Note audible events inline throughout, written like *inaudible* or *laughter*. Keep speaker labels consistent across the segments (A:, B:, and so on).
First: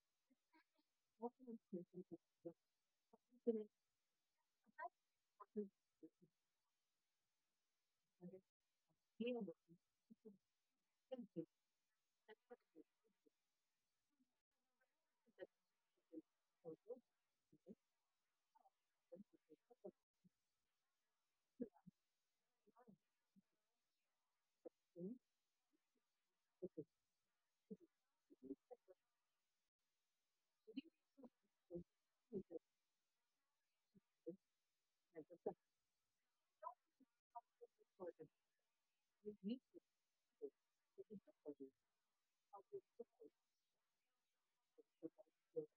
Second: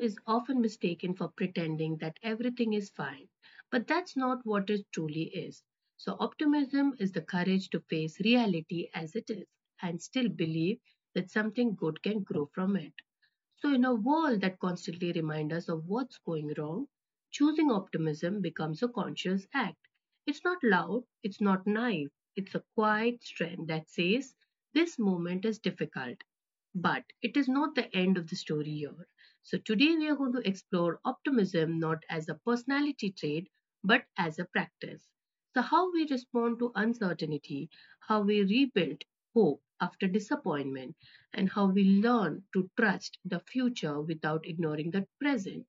A: is often mistaken for pretending that everything is fine, but that's not what it truly is. So, optimism is the courage to face reality as it is and still believe that something good can grow from it. So, in a world that constantly reminds us of what's going wrong, choosing optimism becomes a conscious act. It's not loud, it's not naive, it's a quiet strength that says, this moment is difficult but it is not the end of the story here. So, today we are going to explore optimism not as a personality trait but as a practice. So, how we respond to uncertainty, how we rebuild hope after disappointment, and how we learn to trust the future without ignoring the present.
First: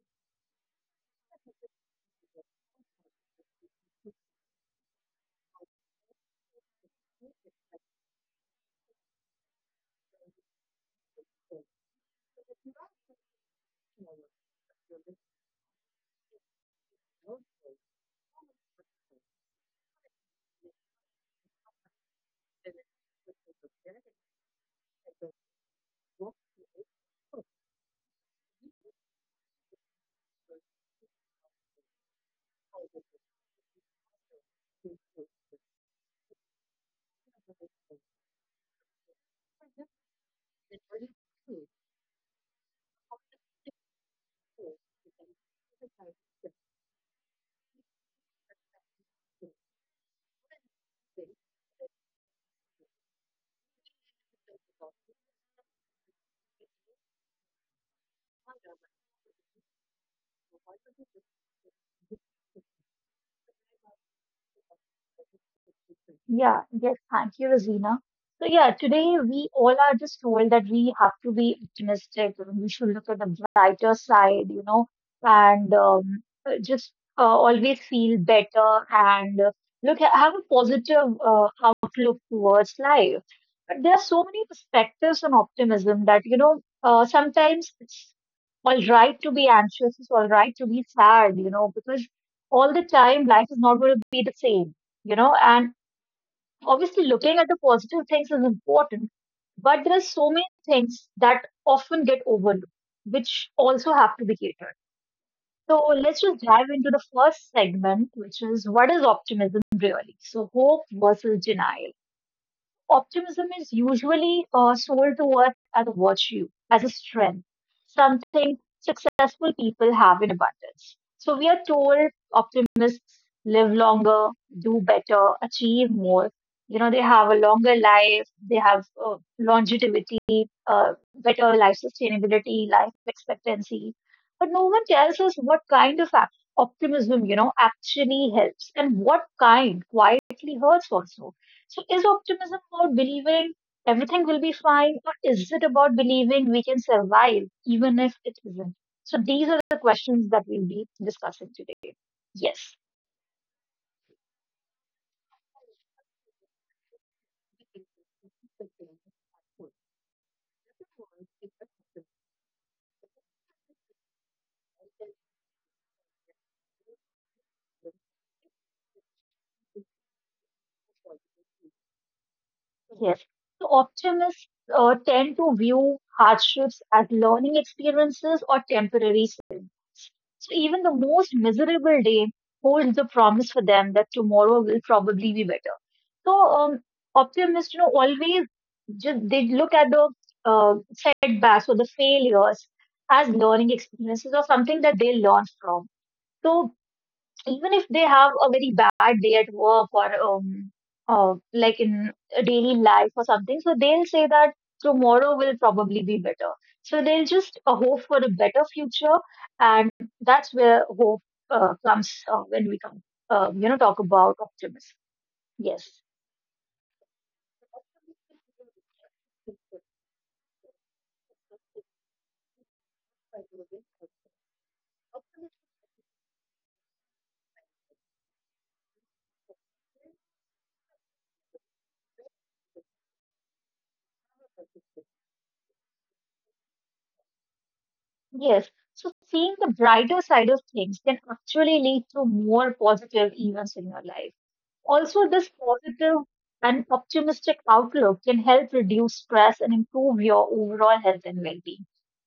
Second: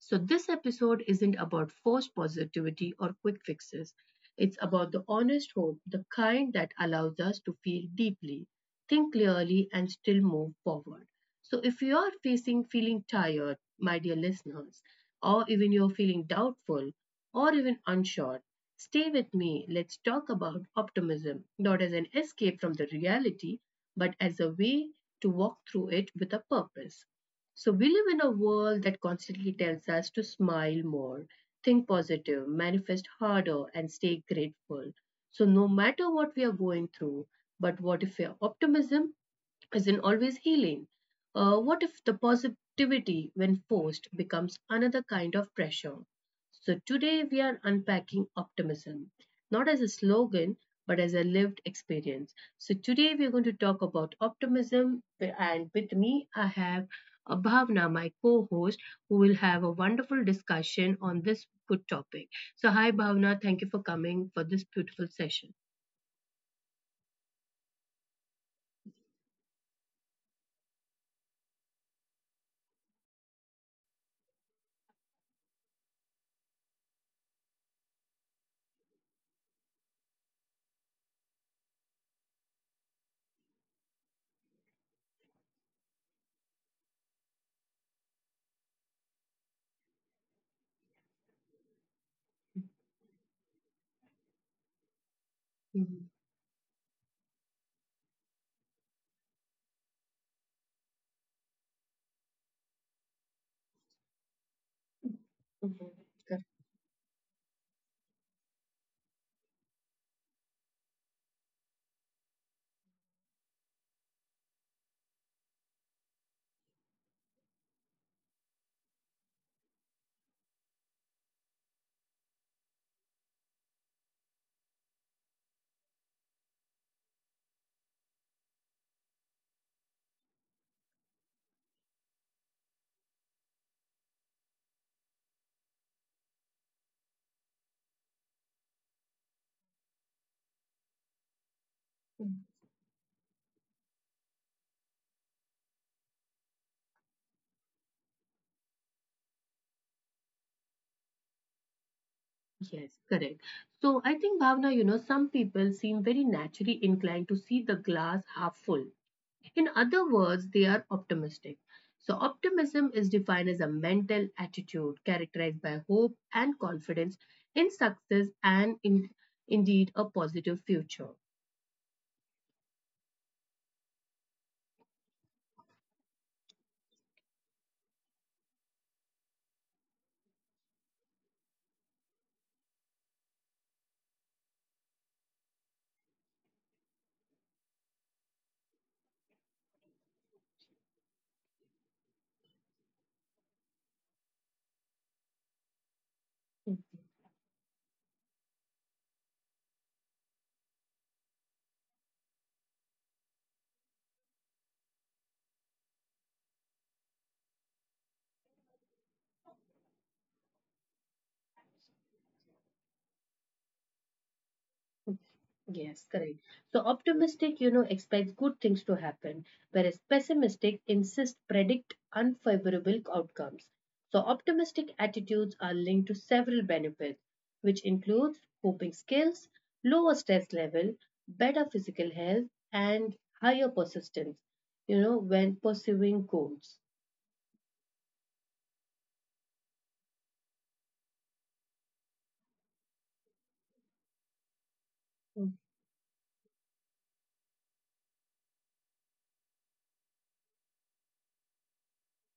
A: So, this episode isn't about forced positivity or quick fixes. It's about the honest hope, the kind that allows us to feel deeply, think clearly, and still move forward. So, if you are facing feeling tired, my dear listeners, or even you're feeling doubtful or even unsure, stay with me. Let's talk about optimism, not as an escape from the reality, but as a way to walk through it with a purpose. So we live in a world that constantly tells us to smile more, think positive, manifest harder, and stay grateful. So no matter what we are going through, but what if your optimism isn't always healing? What if the positivity, when forced, becomes another kind of pressure? So, today we are unpacking optimism, not as a slogan, but as a lived experience. So, today we are going to talk about optimism, and with me, I have Bhavna, my co host, who will have a wonderful discussion on this good topic. So, hi Bhavna, thank you for coming for this beautiful session.
B: Yeah, yes, thank you, Rosina. So, yeah, today we all are just told that we have to be optimistic and we should look at the brighter side, and just always feel better and look, have a positive outlook towards life. But there are so many perspectives on optimism that, sometimes it's all right to be anxious, it's all right to be sad, you know, because all the time life is not going to be the same you know and
A: Mhm.
B: Obviously, looking at the positive things is important, but there are so many things that often get overlooked, which also have to be catered. So
A: Mhm.
B: let's just dive into the first segment, which is, what is optimism really? So hope versus denial. Optimism is usually sold to us as a virtue, as a strength, something successful people have in abundance. So we are told optimists live longer, do better, achieve more. You know, they have a longer life, they have longevity, better life sustainability, life expectancy. But no one tells us what kind of optimism you know, actually helps and what kind quietly hurts also. So, is
A: Correct.
B: optimism about believing everything will be fine, or is it about believing we can survive even if it isn't? So, these are the questions that we'll be discussing today. Yes,
A: Yes, correct. So I think, Bhavna, you know, some people seem very naturally inclined to see the glass half full. In other words, they are optimistic. So, optimism is defined as a mental attitude characterized by hope and confidence in success and indeed a positive future.
B: yes. So, optimists tend to view hardships as learning experiences or temporary setbacks. So, even the most miserable day holds the promise for them that tomorrow will probably be better. So um, optimists you know, always just they look at the setbacks or the failures as learning experiences or something that they learn from. So even if they have a very bad day at work or like in a daily life or something, so they'll say that tomorrow will probably be better. So they'll just hope for a better future, and that's where hope comes when we come, you know, talk about optimism.
A: Yes,
B: Yes.
A: correct. So optimistic, you know, expects good things to happen, whereas pessimistic insists predict unfavorable outcomes. So optimistic attitudes are linked to several benefits, which includes coping skills, lower stress level, better physical health, and higher persistence, you know, when pursuing goals.
B: Yes. So seeing the brighter side of things can actually lead to more positive events in your life. Also,
A: Mhm.
B: this positive and optimistic outlook can help reduce stress and improve your overall health and well-being.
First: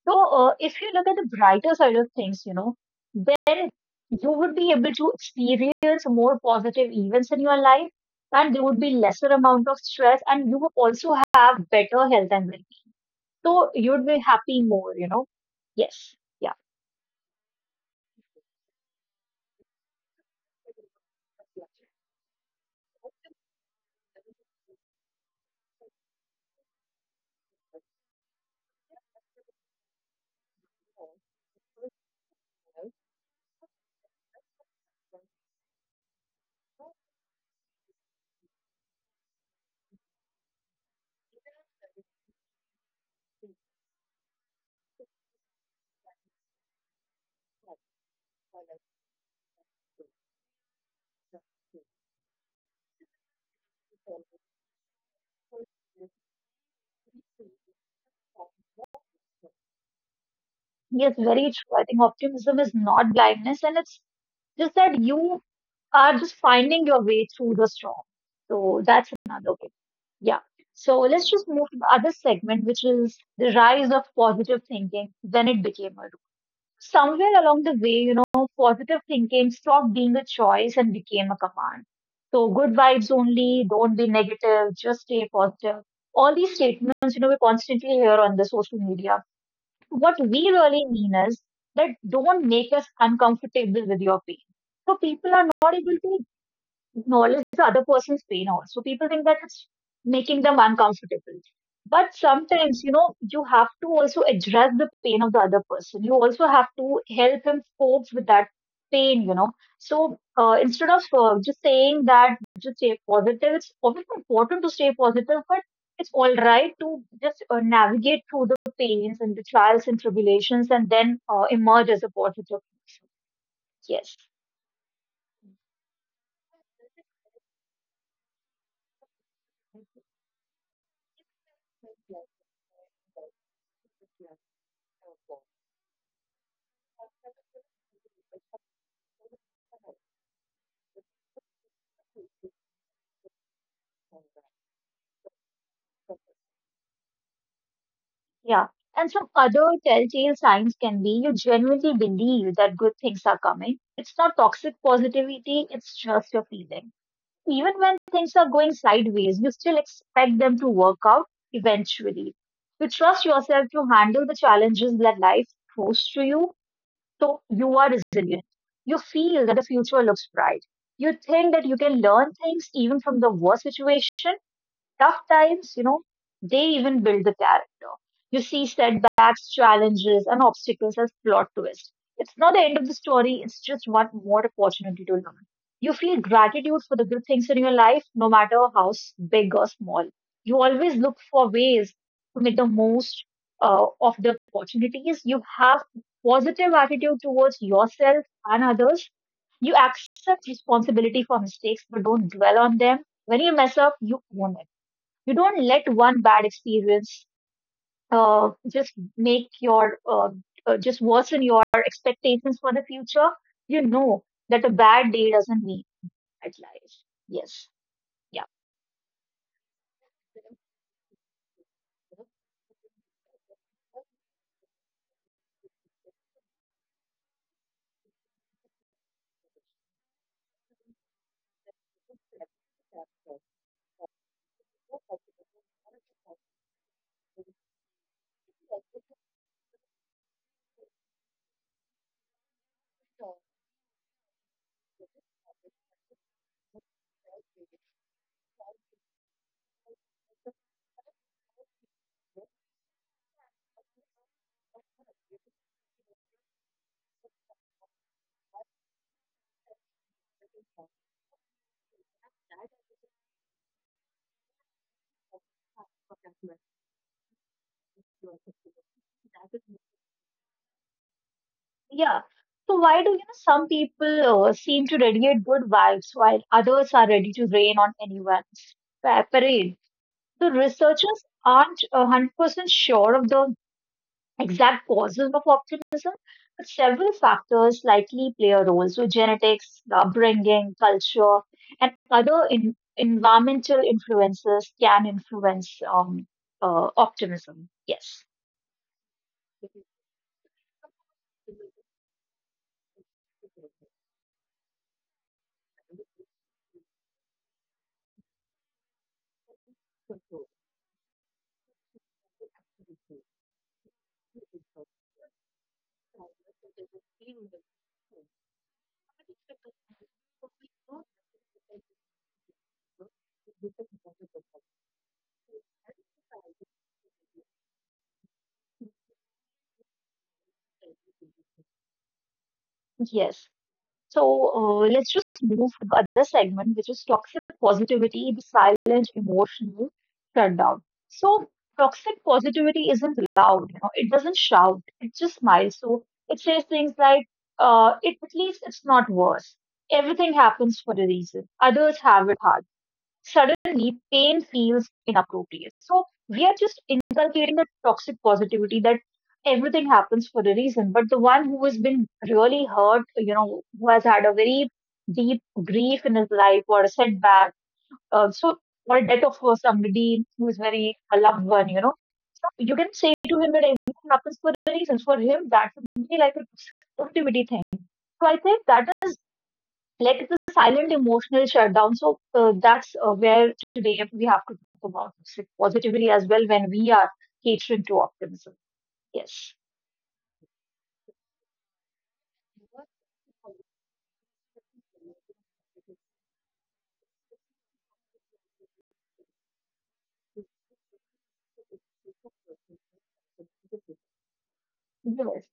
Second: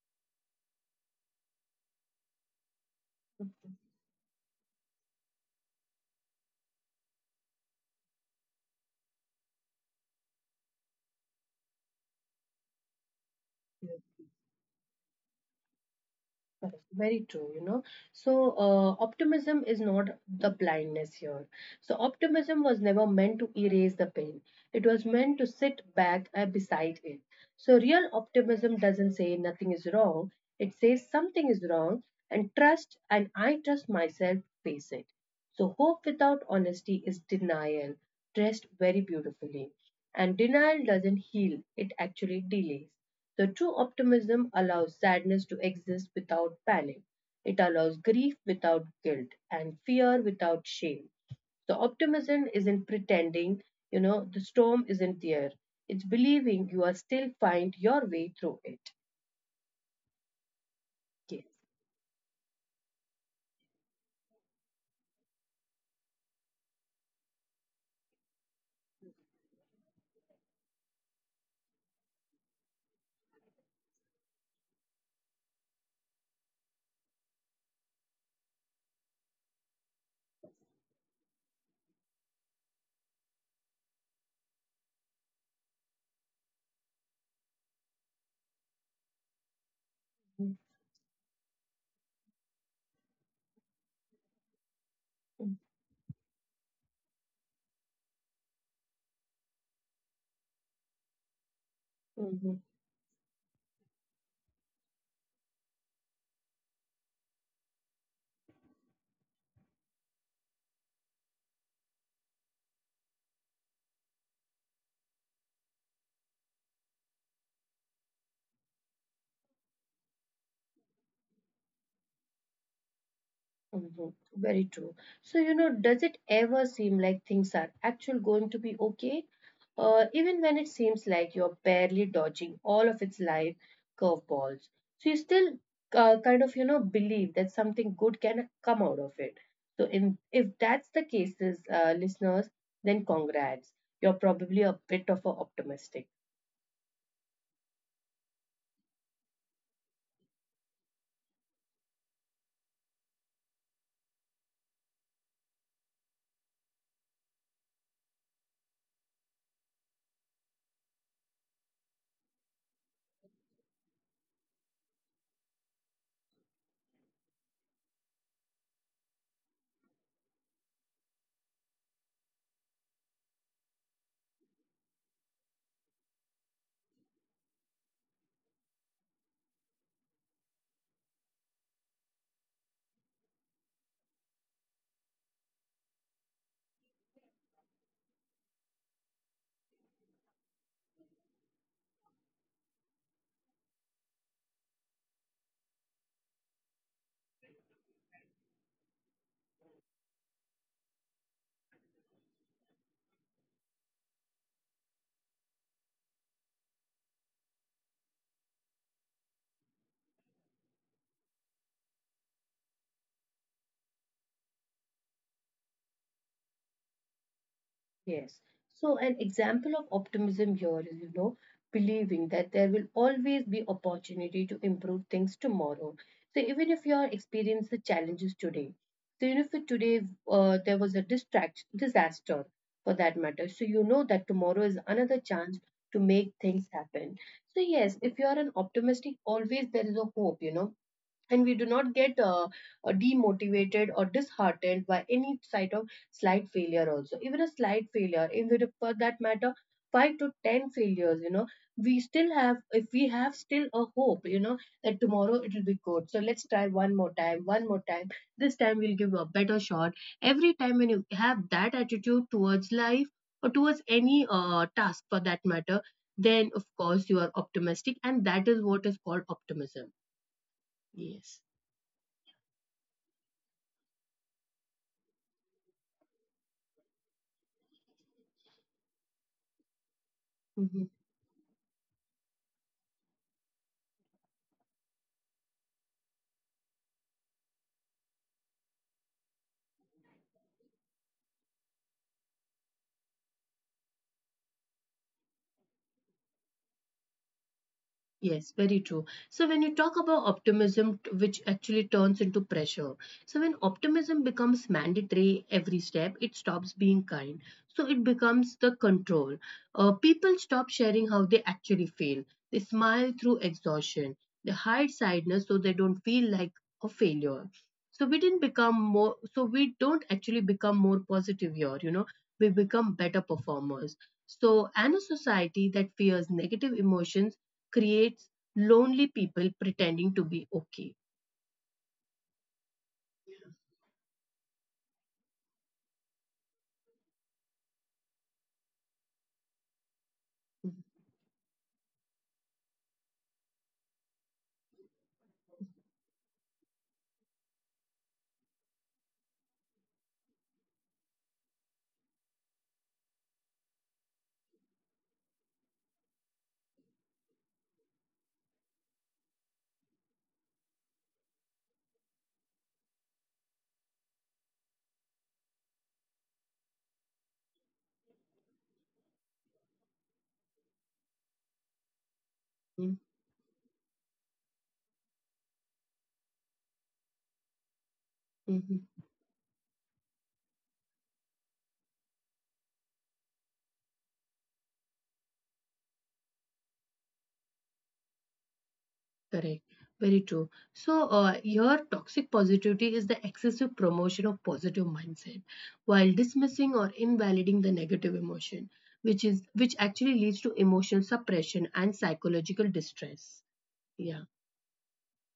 B: So, if you look at the brighter side of things, you know, then you would be able to experience more positive events in your life, and there would be lesser amount of stress, and you would also have better health and well-being. So you'd be happy more, you know? Yes. Yeah.
A: Correct. Very true, you know. So, optimism is not the blindness here. So, optimism was never meant to erase the pain. It was meant to sit back beside it. So, real optimism doesn't say nothing is wrong, it says something is wrong, and trust, and I trust myself, face it. So, hope without honesty is denial, dressed very beautifully. And denial doesn't heal, it actually delays. So, true optimism allows sadness to exist without panic. It allows grief without guilt and fear without shame. The optimism isn't pretending, you know, the storm isn't there. It's believing you are still find your way through it.
B: Yes,
A: Yes.
B: very true. I think optimism is not blindness, and it's just that you are just finding your way through the storm. So that's another way. Yeah. So let's just move to the other segment, which is the rise of positive thinking, when it became a rule. Somewhere along the way, you know, positive thinking stopped being a choice and became a command. So, good vibes only, don't be negative, just stay positive. All these statements, you know, we constantly hear on the social media. What we really mean is that, don't make us uncomfortable with your pain. So people are not able to acknowledge the other person's pain also. People think that it's making them uncomfortable. But
A: Mhm.
B: sometimes, you know, you have to also address the pain of the other person. You also have to help him cope with that pain, you know. So instead of just saying that just stay positive, it's obviously important to stay positive, but it's all right to just navigate through the pains and the trials and tribulations and then emerge as a positive person.
A: Mhm.
B: Yes.
A: Very true. So, you know, does it ever seem like things are actually going to be okay? Even when it seems like you're barely dodging all of its life curveballs. So you still kind of, you know, believe that something good can come out of it. So if that's the case, listeners, then congrats. You're probably a bit of a optimistic.
B: Yeah. And some other telltale signs can be, you genuinely believe that good things are coming. It's not toxic positivity, it's just your feeling. Even when things are going sideways, you still expect them to work out eventually. You trust yourself to handle the challenges that life throws to you, so you are resilient. You feel that the future looks bright. You think that you can learn things even from the worst situation, tough times, you know, they even build the character. You see setbacks, challenges, and obstacles as plot twists. It's not the end of the story, it's just one more opportunity to learn. You feel gratitude for the good things in your life, no matter how big or small. You always look for ways to make the most of the opportunities. You have positive attitude towards yourself and others. You accept responsibility for mistakes, but don't dwell on them. When you mess up, you own it. You don't let one bad experience uh, just make your uh, just worsen your expectations for the future. You know that a bad day doesn't mean bad life. Yes.
A: Yes.
B: Yeah.
A: So an example of optimism here is, you know, believing that there will always be opportunity to improve things tomorrow. So even if you are experiencing challenges today, so even if today there was a distract disaster for that matter, so you know that tomorrow is another chance to make things happen. So yes, if you are an optimistic, always there is a hope, you know, and we do not get demotivated or disheartened by any side of slight failure, also even a slight failure, even if for that matter 5 to 10 failures, you know, we still have, if we have still a hope, you know, that tomorrow it will be good. So let's try one more time. This time we'll give a better shot. Every time when you have that attitude towards life or towards any task for that matter, then of course you are optimistic and that is what is called optimism. Yes.
B: Yeah. So, why do you know some people seem to radiate good vibes while others are ready to rain on anyone's parade? The
A: Mhm.
B: researchers aren't 100% sure of the exact causes of optimism, but several factors likely play a role. So, genetics, the upbringing, culture, and other environmental influences can influence optimism. Yes,
A: Yes, very true. So when you talk about optimism, which actually turns into pressure, so when optimism becomes mandatory every step, it stops being kind. So it becomes the control. People stop sharing how they actually feel. They smile through exhaustion. They hide sadness so they don't feel like a failure. So we didn't become more. So we don't actually become more positive here. You know, we become better performers. So and a society that fears negative emotions creates lonely people pretending to be okay.
B: yes. So let's just move to the other segment, which is toxic positivity, the silent emotional shutdown. So toxic positivity isn't loud, you know, it doesn't shout, it just smiles. So it says things like, at least it's not worse. Everything happens for a reason. Others have it hard, suddenly pain feels inappropriate. So we are just inculcating a toxic positivity that everything happens for a reason. But the one who has been really hurt, you know, who has had a very deep grief in his life or a setback, uh, so or a death of somebody who is very a loved one, you know. So you can
A: Mhm,
B: say to him that everything happens for a reason. For him, that would be like a positivity thing. So I think that
A: mhm.
B: is like the silent emotional shutdown. So that's where today we have to talk about toxic positivity as well when we are catering to optimism. Yes.
A: Correct. Very true. So, your toxic positivity is the excessive promotion of positive mindset while dismissing or invalidating the negative emotion, which actually leads to emotional suppression and psychological distress. Yeah.
B: Yes.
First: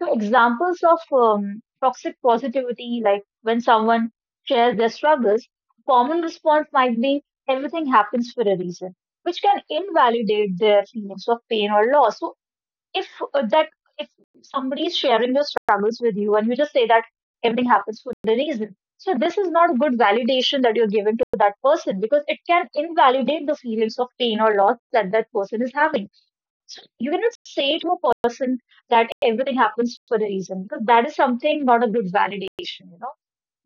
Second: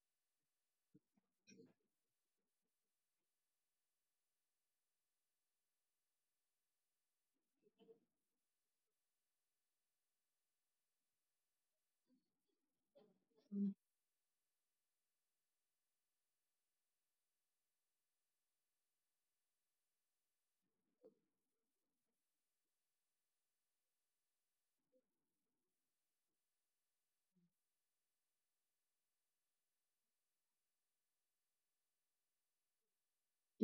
B: So examples of toxic positivity, like when someone shares their struggles, common response might be, everything happens for a reason, which can invalidate their feelings of pain or loss. So if uh, that if somebody is sharing your struggles with you and you just say that everything happens for a reason, so this is not good validation that you're giving to that person, because it can invalidate the feelings of pain or loss that person is having. So you cannot say to a person that everything happens for a reason, because that is something not a good validation, you know.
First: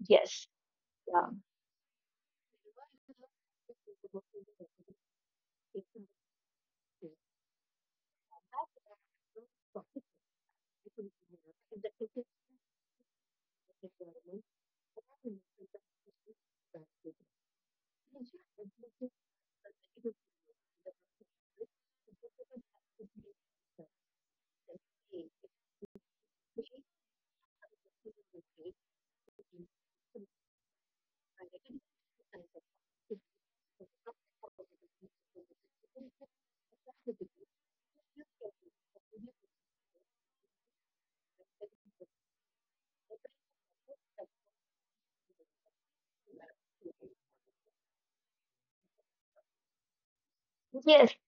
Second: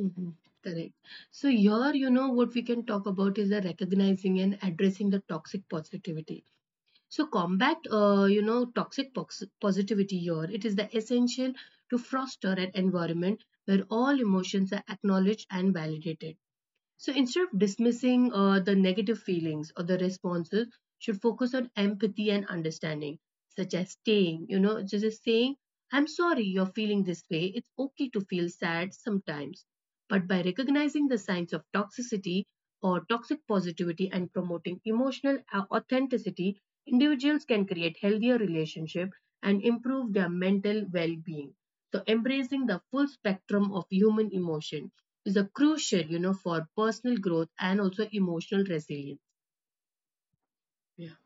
A: Mhm.
B: Yes.
A: Correct.
B: Yeah.
A: So here, you know, what we can talk about is the recognizing and addressing the toxic positivity. So combat, you know, positivity here. It is the essential to foster an environment where all emotions are acknowledged and validated. So instead of dismissing the negative feelings or the responses, should focus on empathy and understanding, such as staying, you know, just as saying, I'm sorry you're feeling this way. It's okay to feel sad sometimes. But by recognizing the signs of toxicity or toxic positivity and promoting authenticity, individuals can create healthier relationships and improve their mental well-being. So embracing the full spectrum of human emotion is a crucial, you know, for personal growth and also emotional resilience.
B: Yes.
A: Yeah.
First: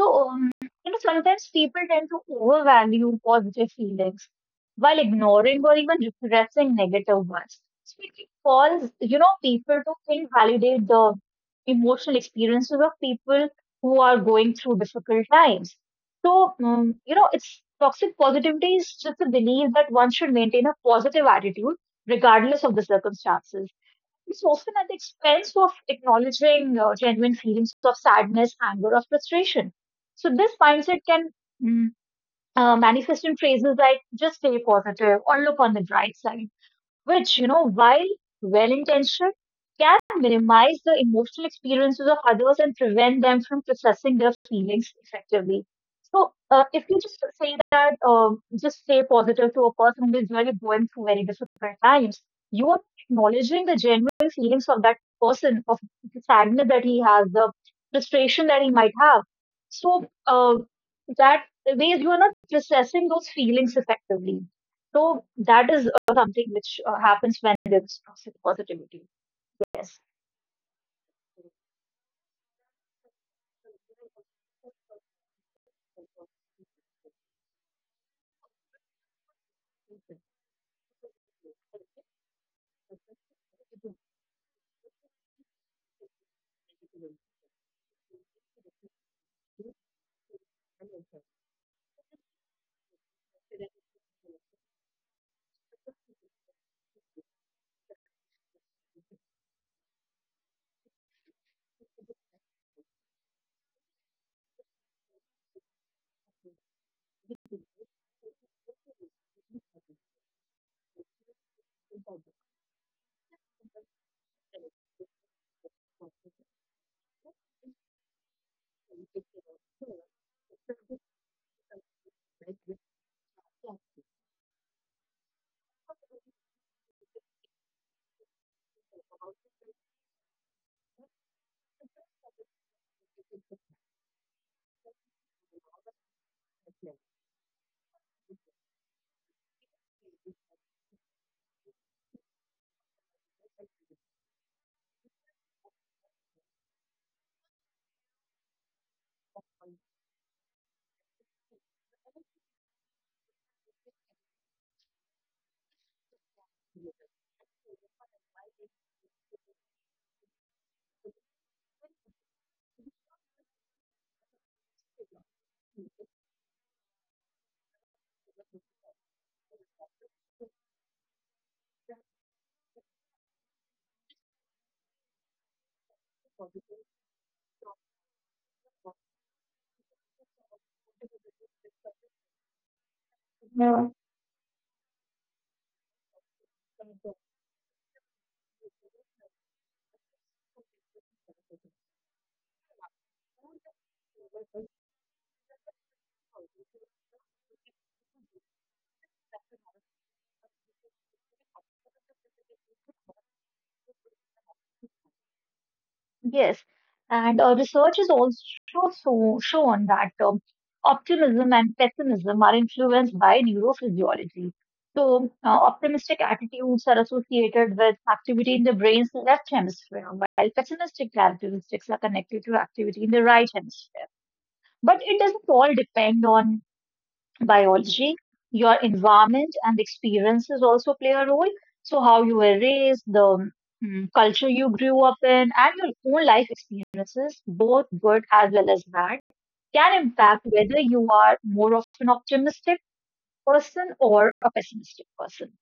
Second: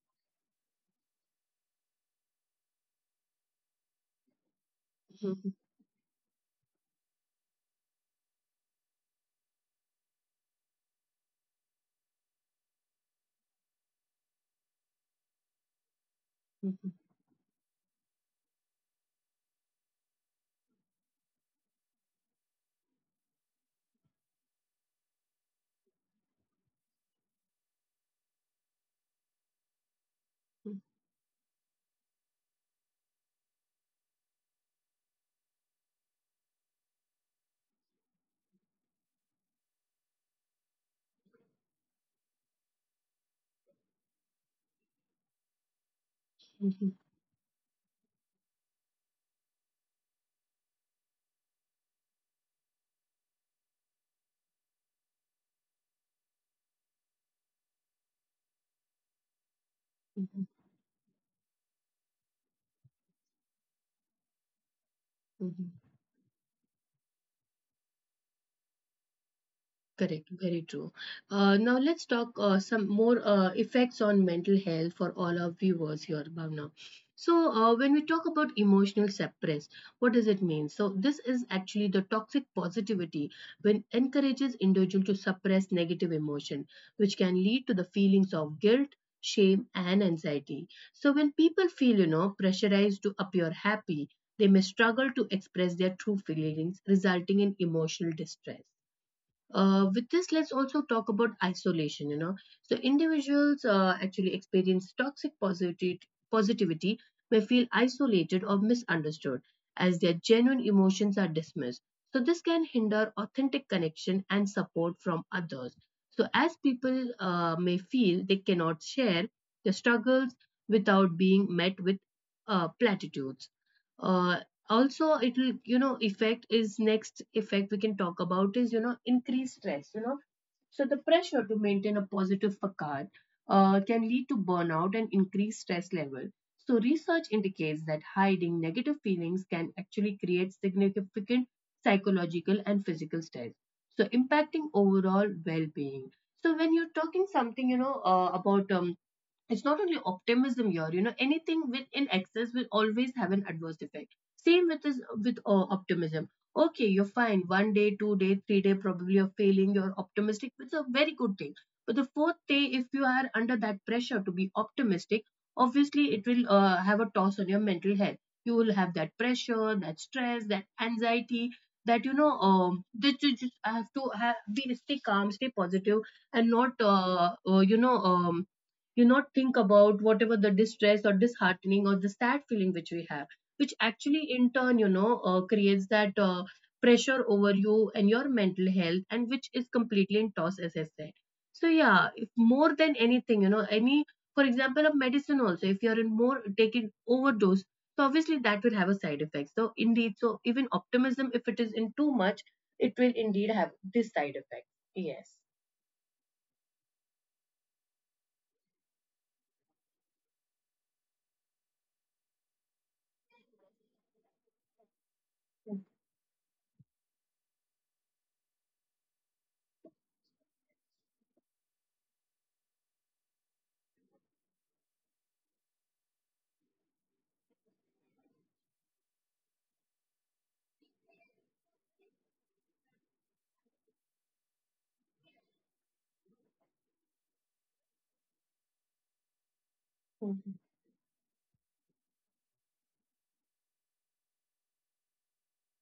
B: So, you know, sometimes people tend to overvalue positive feelings while ignoring or even repressing negative ones. So it calls you know, people to think, validate the emotional experiences of people who are going through difficult times. So, you know, it's, toxic positivity is just a belief that one should maintain a positive attitude regardless of the circumstances. It's often at the expense of acknowledging genuine feelings of sadness, anger, or frustration. So, this mindset can mm, manifest in phrases like just stay positive or look on the bright side, which, you know, while well intentioned, can minimize the emotional experiences of others and prevent them from processing their feelings effectively. So, if you just say that, just stay positive to a person who is really going through very difficult times, you are acknowledging the genuine feelings of that person, of the sadness that he has, the frustration that he might have. So, that ways you are not processing those feelings effectively. So that
A: *laughs*
B: is something which happens when there is toxic positivity. Yes,
A: Correct, very true. Now let's talk some more effects on mental health for all our viewers here, Bhavna. So when we talk about emotional suppress, what does it mean? So this is actually the toxic positivity when encourages individual to suppress negative emotion, which can lead to the feelings of guilt, shame, and anxiety. So when people feel, you know, pressurized to appear happy, they may struggle to express their true feelings, resulting in emotional distress. With this, let's also talk about isolation. You know, so individuals actually experience toxic positivity, positivity may feel isolated or misunderstood as their genuine emotions are dismissed. So this can hinder authentic connection and support from others. So as people may feel they cannot share their struggles without being met with platitudes. Uh, Also it will, you know, effect is, next effect we can talk about is, you know, increased stress, you know. So the pressure to maintain a positive facade can lead to burnout and increased stress level. So research indicates that hiding negative feelings can actually create significant psychological and physical stress, so impacting overall well-being. So when you're talking something, you know, about it's not only optimism here, you know, anything with in excess will always have an adverse effect. Same with this, with optimism. Okay, you're fine one day 2 day 3 day, probably you're failing, you're optimistic, which is a very good thing, but the fourth day if you are under that pressure to be optimistic, obviously it will have a toss on your mental health. You will have that pressure, that stress, that anxiety, that, you know, that you just have to have, be, stay calm, stay positive, and not you know, you not think about whatever the distress or disheartening or the sad feeling which we have, which actually in turn, you know, creates that pressure over you and your mental health, and which is completely in toss, as I said. So yeah, if more than anything, you know, any, for example, of medicine also, if you're in more taking overdose, so obviously that will have a side effect, so indeed. So even optimism, if it is in too much, it will indeed have this side effect. Yes.
B: yes. And research has also so shown that optimism and pessimism are influenced by neurophysiology. So optimistic attitudes are associated with activity in the brain's left hemisphere, while pessimistic characteristics are connected to activity in the right hemisphere. But it doesn't all depend on biology, your environment and experiences also play a role. So, how you were raised, the culture you grew up in, and your own life experiences, both good as well as bad, can
A: Mm-hmm.
B: impact whether you are more of an optimistic person or a pessimistic person.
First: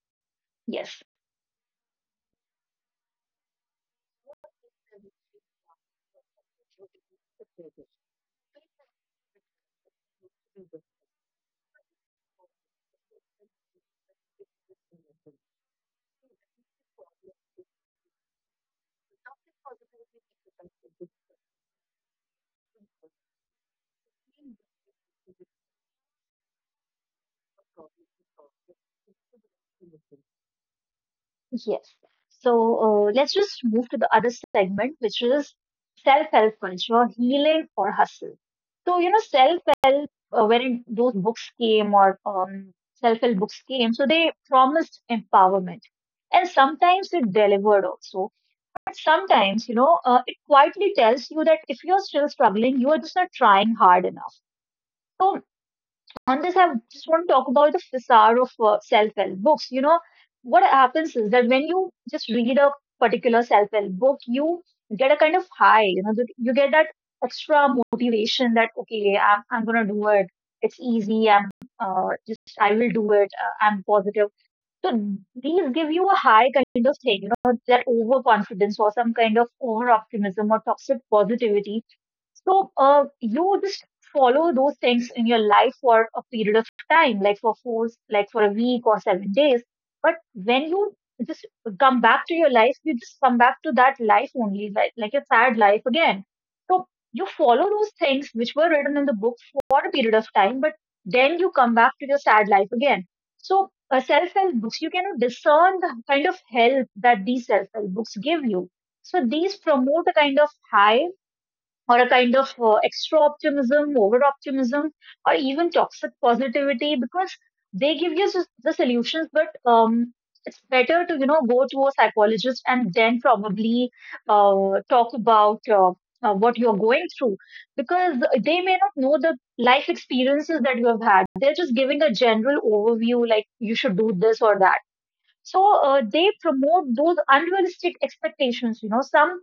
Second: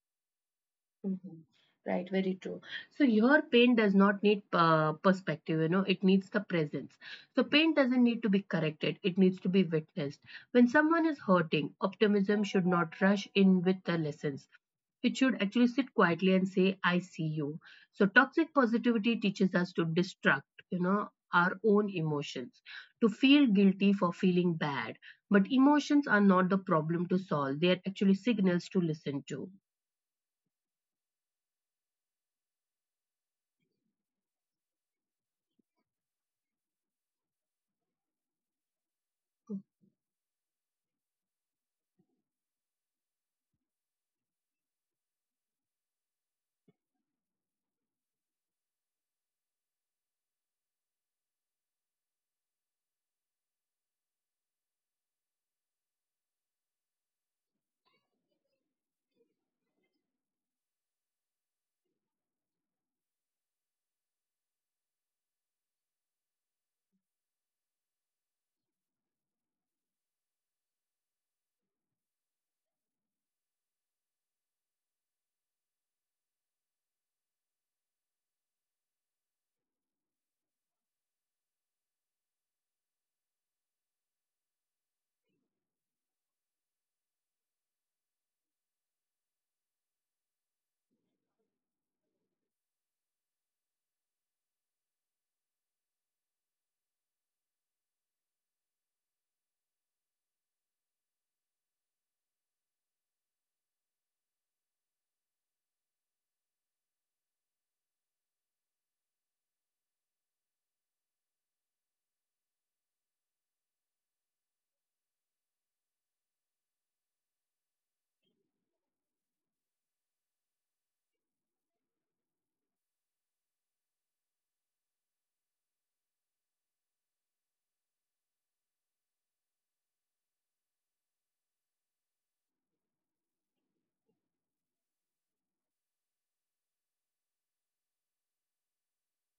B: Yes,
A: Mhm. Right, very true. So your paint does not need perspective, you know, it needs the presence. So paint doesn't need to be corrected, it needs to be witnessed. When someone is hurting, optimism should not rush in with the lessons. It should actually sit quietly and say, I see you. So toxic positivity teaches us to destruct, you know, our own emotions, to feel guilty for feeling bad. But emotions are not the problem to solve, they are actually signals to listen to.
B: yes. So, let's just move to the other segment, which is self help culture, healing or hustle. So, you know, self wherein those books came, or self-help books came. So they promised empowerment. And sometimes it delivered also. But sometimes, you know, it quietly tells you that if you're still struggling, you are just not trying hard enough. So on this, I just want to talk about the facade of self-help books. You know, what happens is that when you just read a particular self-help book, you get a kind of high. You know, you get that extra motivation that okay, I'm gonna do it. It's easy. I'm just I will do it. I'm positive. So these give you a high kind of thing, you know, that overconfidence or some kind of over optimism or toxic positivity. So you just follow those things in your life for a period of time, like for four, like for a week or 7 days. But when you just come back to your life, you just come back to that life only, like a sad life again. So you follow those things which were written in the book for a period of time, but then you come back to your sad life again. So, self help books, you cannot discern the kind of help that these self help books give you. So, these promote a kind of high or a kind of extra optimism, over optimism, or even toxic positivity because they give you the solutions. But it's better to, you know, go to a psychologist and then probably talk about what you're going through, because they may not know the life experiences that you have had. They're just giving a general overview like you should do this or that. So they promote those unrealistic expectations. You know, some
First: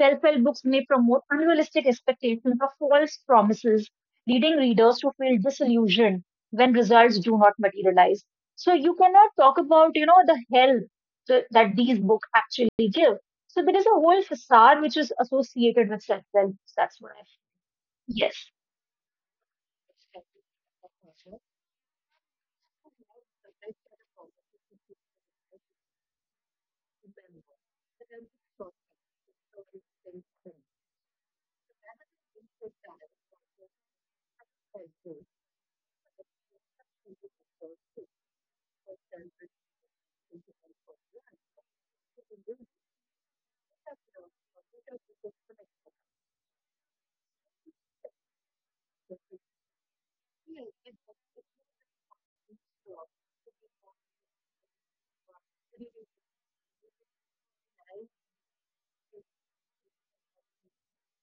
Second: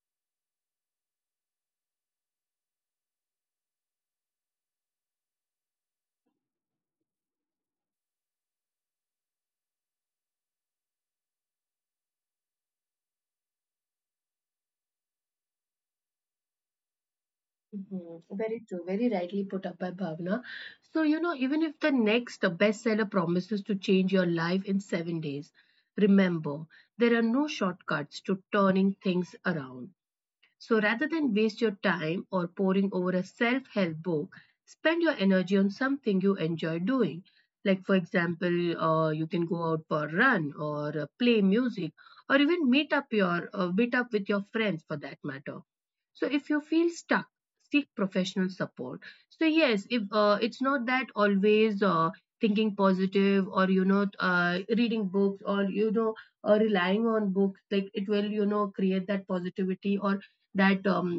B: self help books may promote unrealistic expectations or false promises, leading readers to feel disillusioned when results do not materialize. So you cannot talk about, you know, the help that these books actually give. So there is a whole facade which is associated with self help. That's why.
A: Mhm.
B: Yes,
A: Very true, very rightly put up by Bhavna. So, you know, even if the next bestseller promises to change your life in 7 days, remember there are no shortcuts to turning things around. So, rather than waste your time or poring over a self help book, spend your energy on something you enjoy doing. Like, for example, you can go out for a run or play music or even meet up with your friends for that matter. So if you feel stuck, seek professional support. So yes, if it's not that always thinking positive or you know reading books or you know relying on books, like it will, you know, create that positivity or that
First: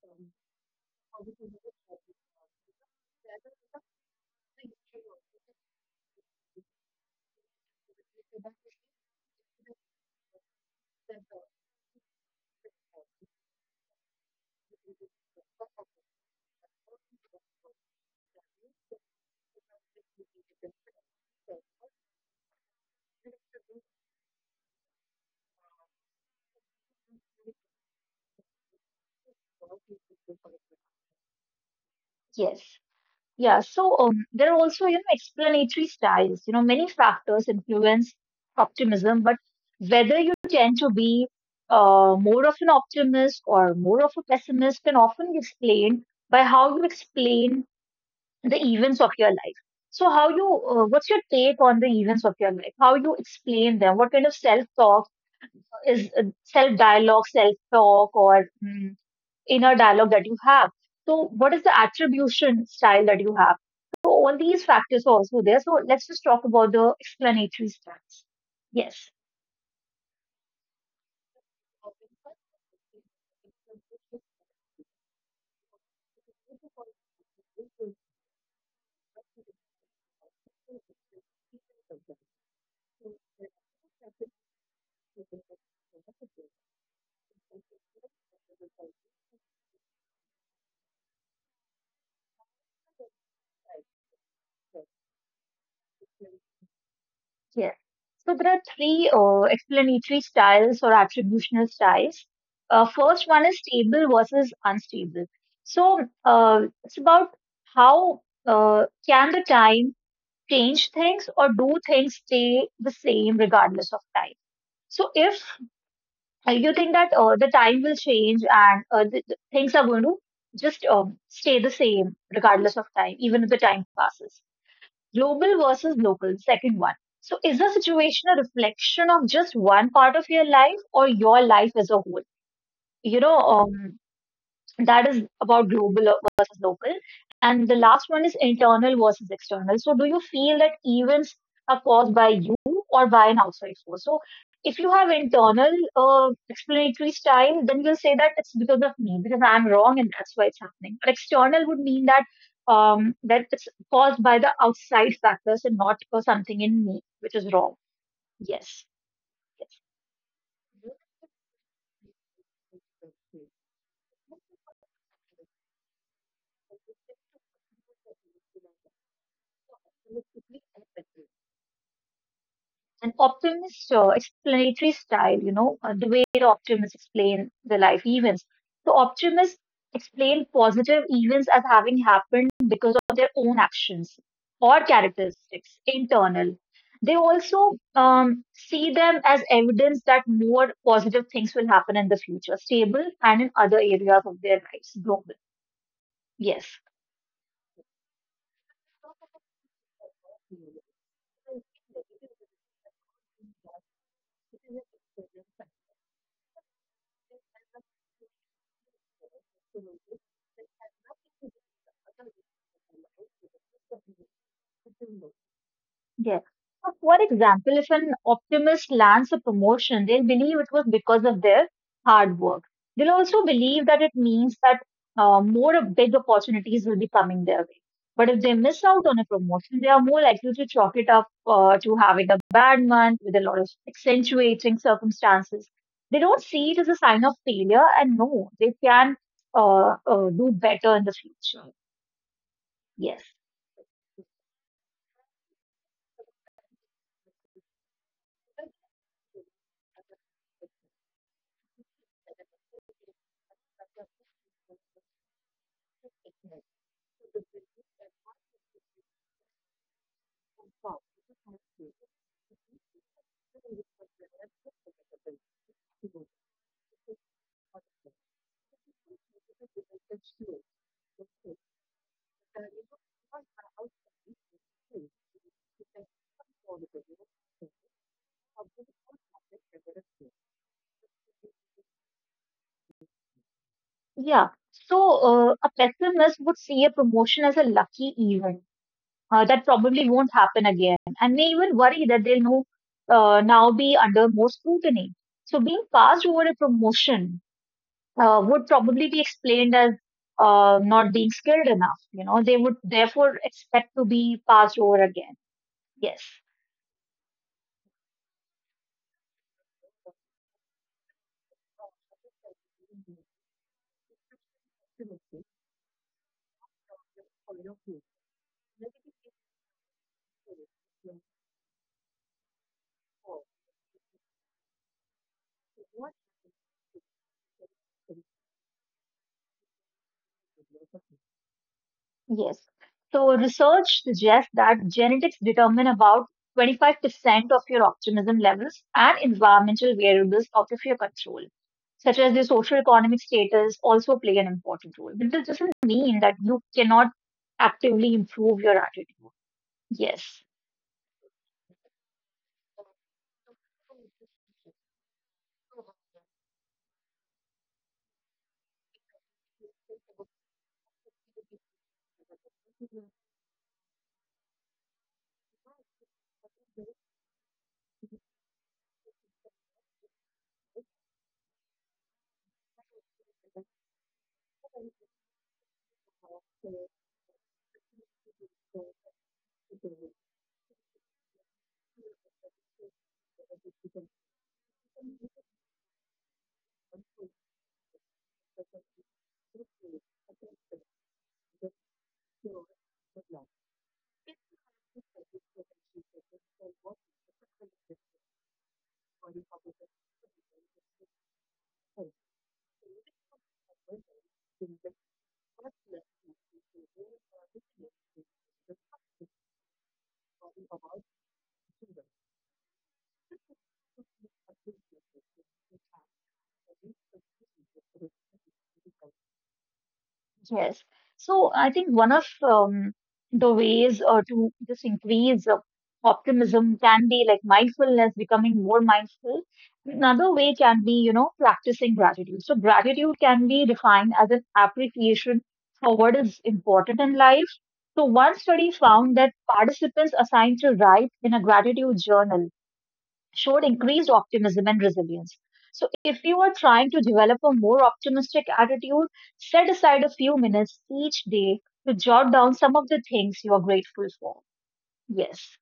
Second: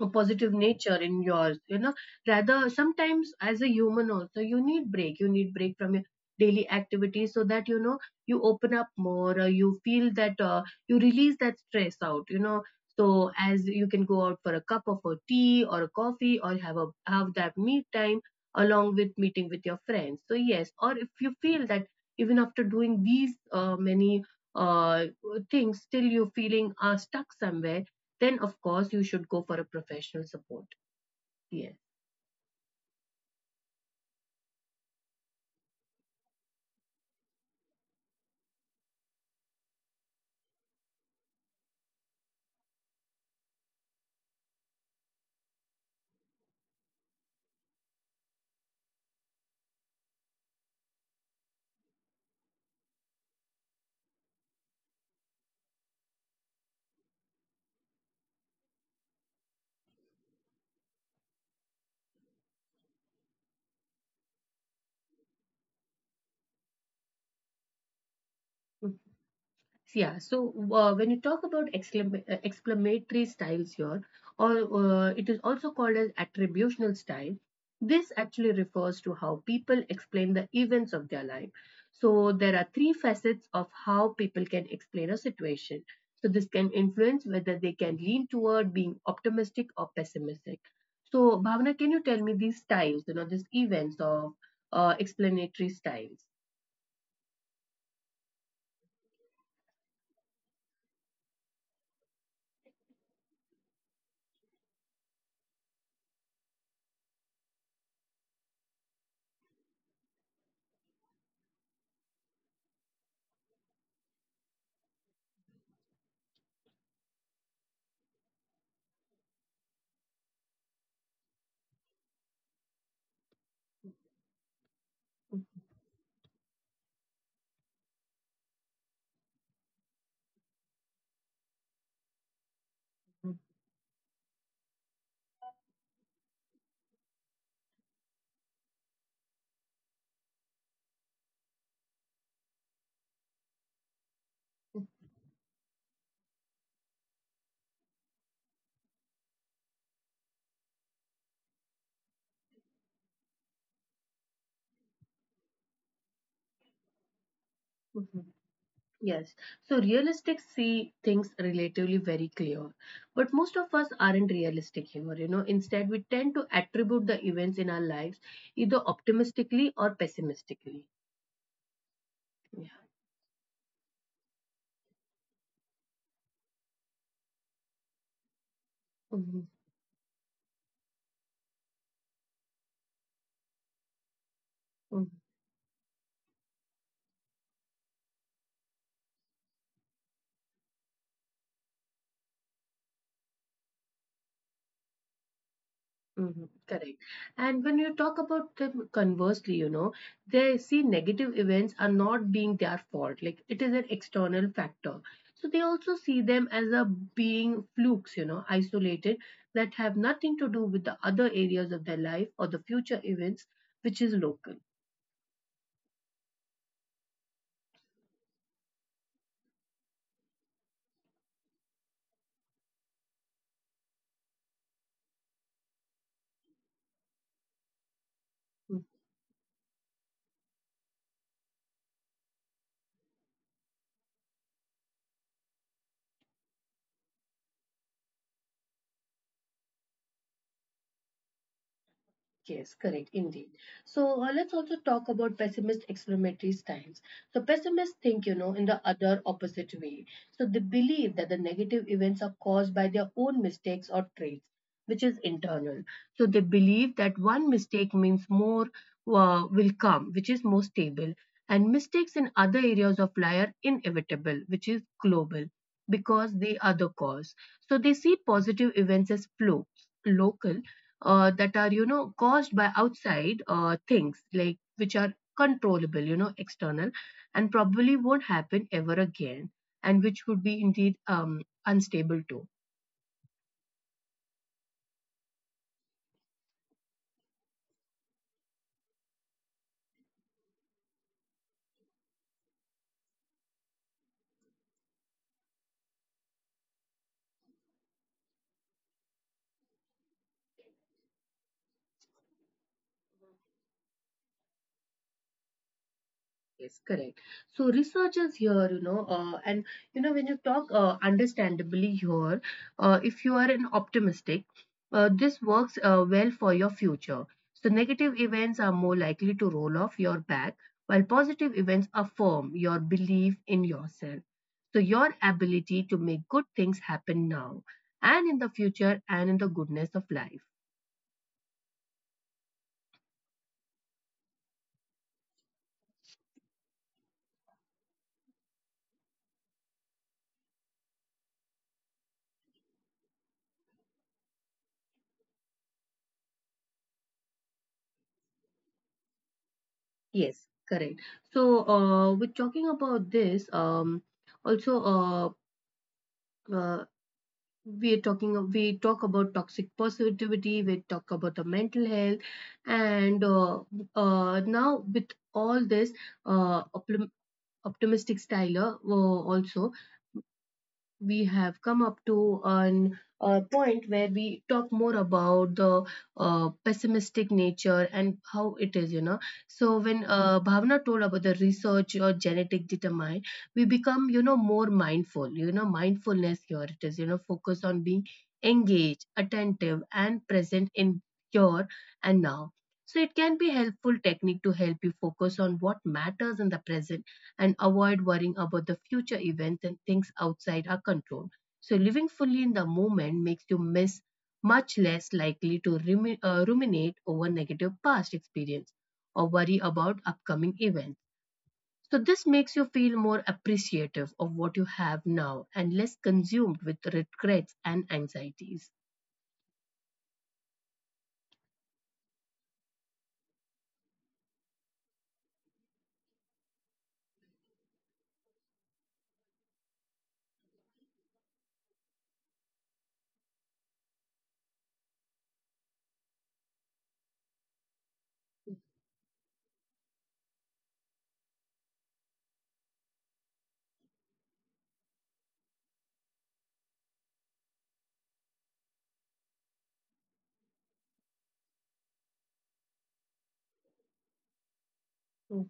A: a positive nature in yours, you know. Rather, sometimes as a human also, you need break, you need break from your daily activities, so that you know you open up more or you feel that you release that stress out, you know. So as you can go out for a cup of a tea or a coffee, or have a have that meet time along with meeting with your friends. So yes, or if you feel that even after doing these many uh, things, still you're feeling stuck somewhere, then of course you should go for a professional support. Yes.
B: yes. Yeah, so there are also, you know, explanatory styles. You know, many factors influence optimism, but whether you tend to be more of an optimist or more of a pessimist can often be explained by how you explain the events of your life. So, how you, what's your take on the events of your life? How you explain them? What kind of self-talk is self-dialogue, self-talk, or inner dialogue that you have. So, what is the attribution style that you have? So, all these factors are also there. So, let's just talk about the explanatory styles. Yes,
A: Yeah, so when you talk about exclamatory styles here, or it is also called as attributional style. This actually refers to how people explain the events of their life. So there are three facets of how people can explain a situation. So this can influence whether they can lean toward being optimistic or pessimistic. So Bhavana, can you tell me these styles, you know, these events of explanatory styles?
B: yes. So, there are three explanatory styles or attributional styles. First one is stable versus unstable. So, it's about how can the time change things or do things stay the same regardless of time? So, if you think that the time will change and the things are going to just stay the same regardless of time, even if the time passes. Global versus local, second one. So, is the situation a reflection of just one part of your life or your life as a whole? You know, that is about global versus local, and the last one is internal versus external. So do you feel that events are caused by you or by an outside force? So if you have internal explanatory style, then you'll say that it's because of me, because I'm wrong and that's why it's happening. But external would mean that that it's caused by the outside factors and not something in me which is wrong.
A: Mhm.
B: Yes.
A: Yes, so realistic see things relatively very clear. But most of us aren't realistic here, you know. Instead, we tend to attribute the events in our lives either optimistically or pessimistically. Yeah.
B: An optimist explanatory style, you know, the way the optimists explain the life events. So optimists explain positive events as having happened because of their own actions or
A: Mhm.
B: characteristics, internal. They also see them as evidence that more positive things will happen in the future, stable, and in other areas of their lives, global.
A: Mhm,
B: Yes.
A: correct. And when you talk about them conversely, you know, they see negative events are not being their fault. Like it is an external factor. So they also see them as a being flukes, you know, isolated, that have nothing to do with the other areas of their life or the future events, which is local.
B: Yes. So for example, if an optimist lands a promotion, they'll believe it was because of their hard work. They'll also believe that it means that more of big opportunities will be coming their way. But if they miss out on a promotion, they are more likely to chalk it up to having a bad month with a lot of accentuating circumstances. They don't see it as a sign of failure, and no, they can do better in the future.
A: Yes, correct,
B: Yes.
A: indeed. So let's also talk about pessimist explanatory styles. So pessimists think, you know, in the other opposite way. So they believe that the negative events are caused by their own mistakes or traits, which is internal. So they believe that one mistake means more will come, which is more stable, and mistakes in other areas of life are inevitable, which is global, because they are the cause. So they see positive events as flow, local, that are, you know, caused by outside things, like which are controllable, you know, external, and probably won't happen ever again, and which would be indeed unstable too.
B: Yeah. So a pessimist would see a promotion as a lucky event that probably won't happen again, and may even worry that they'll no, now be under more scrutiny. So being passed over a promotion would probably be explained as not being skilled enough. You know, they would therefore expect to be passed over again. Yes.
A: Yes, correct. So researchers here, you know, and you know when you talk understandably here, if you are an optimistic, this works well for your future. So negative events are more likely to roll off your back, while positive events affirm your belief in yourself. So your ability to make good things happen now and in the future and in the goodness of life.
B: Yes. So research suggests that genetics determine about 25% of your optimism levels, and environmental variables out of your control, such as your social economic status, also play an important role. But this doesn't mean that you cannot actively improve your attitude. Yes.
A: Yes, correct. So with talking about this, also uh, we talk about toxic positivity, we talk about the mental health, and now with all this uh, optim- optimistic style, also we have come up to an a point where we talk more about the pessimistic nature and how it is, you know. So when Bhavna told about the research or genetic determine, we become, you know, more mindful. You know, mindfulness here, it is, you know, focus on being engaged, attentive and present in here and now. So it can be helpful technique to help you focus on what matters in the present and avoid worrying about the future events and things outside our control. So, living fully in the moment makes you miss much less likely to ruminate over negative past experience or worry about upcoming events. So, this makes you feel more appreciative of what you have now and less consumed with regrets and anxieties.
B: Yes. So I think one of the ways to just increase optimism can be like mindfulness, becoming more mindful. Another way can be, you know, practicing gratitude. So gratitude can be defined as an appreciation for what is important in life. So one study found that participants assigned to write in a gratitude journal showed increased optimism and resilience. So, if you are trying to develop a more optimistic attitude, set aside a few minutes each day to jot down some of the things you are grateful for. Yes,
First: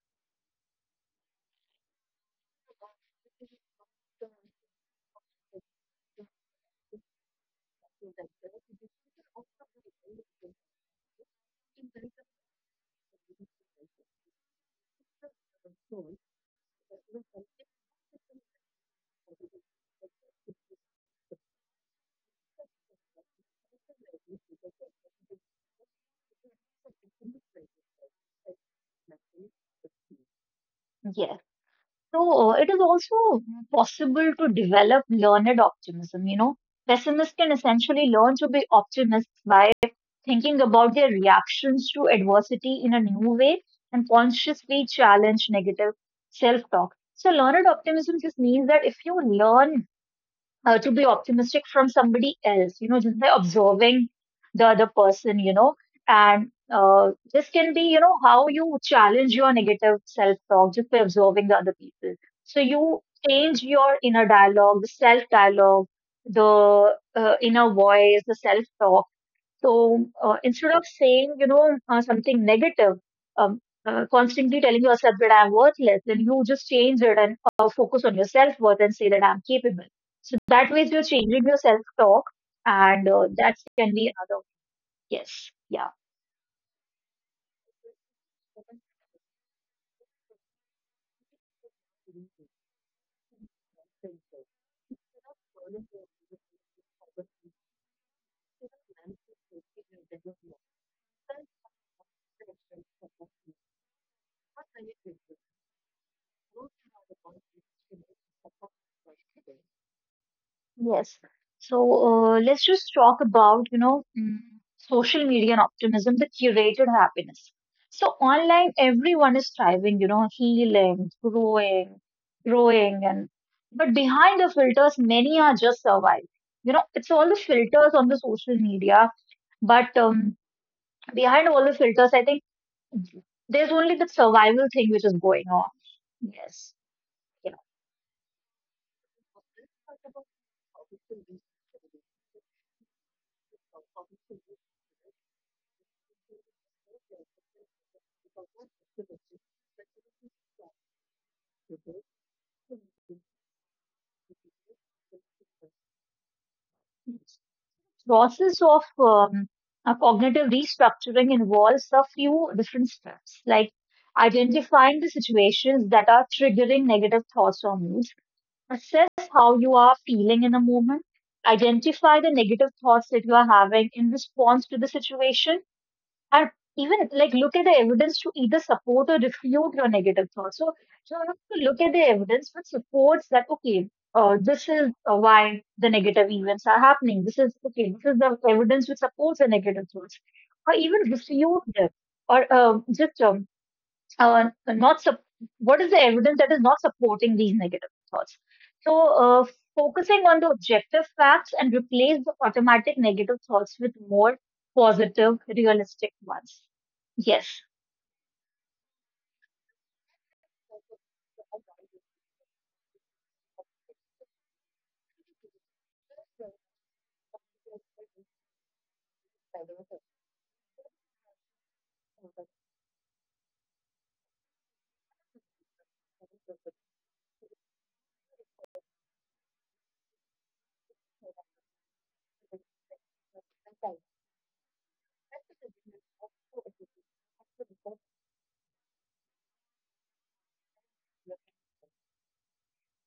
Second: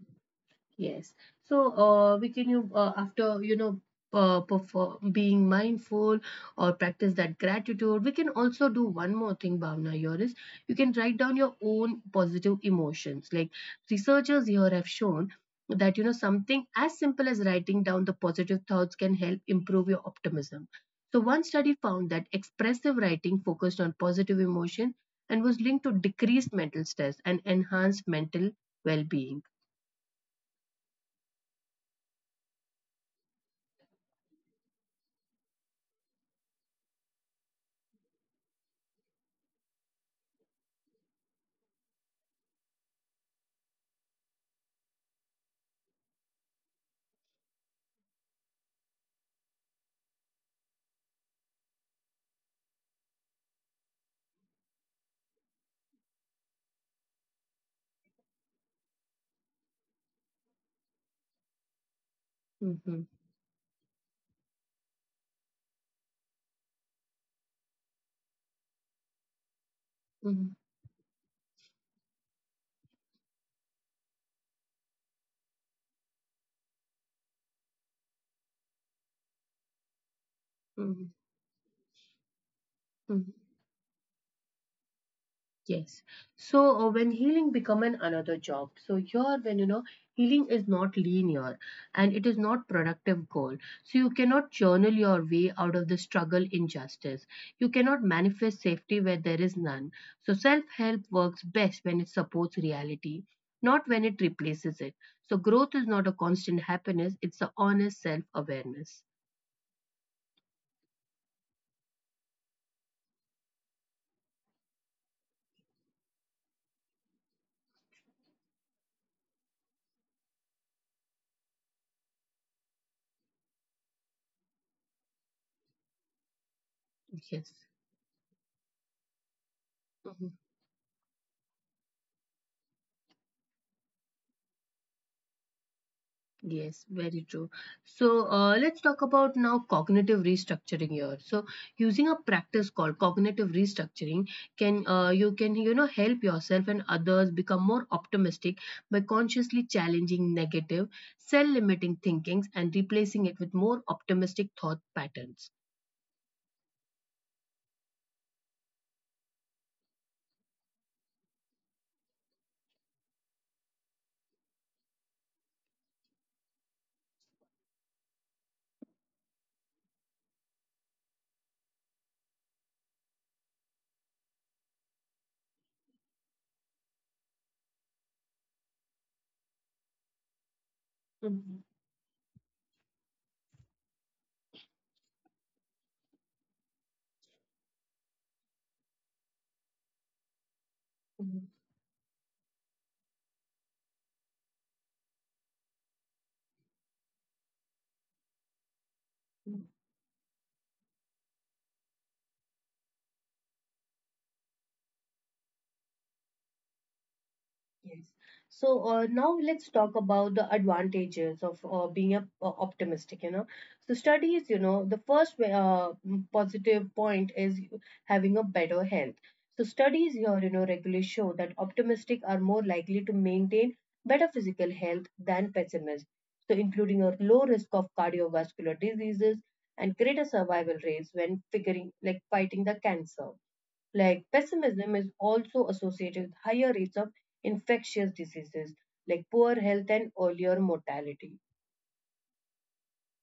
A: Yes. So, we can you after you know perform being mindful or practice that gratitude, we can also do one more thing, Bhavna. Here is you can write down your own positive emotions. Like researchers here have shown that, you know, something as simple as writing down the positive thoughts can help improve your optimism. So, one study found that expressive writing focused on positive emotion and was linked to decreased mental stress and enhanced mental well-being.
B: yes. So, it is also possible to develop learned optimism. You know, pessimists can essentially learn to be optimists by thinking about their reactions to adversity in a new way and consciously challenge negative self talk. So, learned optimism just means that if you learn to be optimistic from somebody else, you know, just by observing the other person, you know, and this can be, you know, how you challenge your negative self talk just by observing the other people. So, you
A: Mhm.
B: change your inner dialogue, the self dialogue, the inner voice, the self talk. So
A: Mhm.
B: instead of saying, you know, something negative, um, constantly telling yourself that I'm worthless, then you just change it and focus on your self worth and say that I'm capable. So that way, you're
A: Mhm,
B: changing your self talk, and
A: mhm.
B: that can be another. Yes, yeah.
A: Yes. So when healing become an another job, so here when you know healing is not linear and it is not productive goal. So you cannot journal your way out of the struggle injustice. You cannot manifest safety where there is none. So self-help works best when it supports reality, not when it replaces it. So growth is not a constant happiness, it's a honest self-awareness.
B: Yes. So let's just talk about, you know, social media and optimism, the curated happiness. So online, everyone is striving, you know, healing, growing, and but behind the filters, many are just surviving. You know, it's all the
A: Yes.
B: filters on the social media, but
A: Mm-hmm.
B: behind all the filters, I think there's only the survival thing which is going on. Yes.
A: Yes, very true.
B: You
A: So let's talk about now cognitive restructuring here. So using a practice called cognitive restructuring can, you can, you know, help yourself and others become more optimistic by consciously challenging negative, self-limiting thinkings and replacing it with more optimistic thought patterns.
B: know. Process of a cognitive restructuring involves a few different steps, like identifying the situations that are triggering negative thoughts or moods, assess how you are feeling in a moment, identify the negative thoughts that you are having in response to the situation, and even like look at the evidence to either support or refute your negative thoughts. So, so you have to
A: Mhm.
B: look at the evidence which supports that, okay, this is why the negative events are happening. This is, okay, this is the evidence which supports the negative thoughts. Or even refute them. Or just not sup- what is the evidence that is not supporting these negative thoughts. So uh,
A: Mhm.
B: focusing on the objective facts and replace the automatic negative thoughts with more positive realistic ones. Yes.
A: Yes. So now let's talk about the advantages of being a, optimistic. You know, so studies. You know, the first positive point is having a better health. So studies here, you know, regularly show that optimistic are more likely to maintain better physical health than pessimists. So including a low risk of cardiovascular diseases and greater survival rates when figuring like fighting the cancer. Like pessimism is also associated with higher rates of infectious diseases, like poor health and earlier mortality.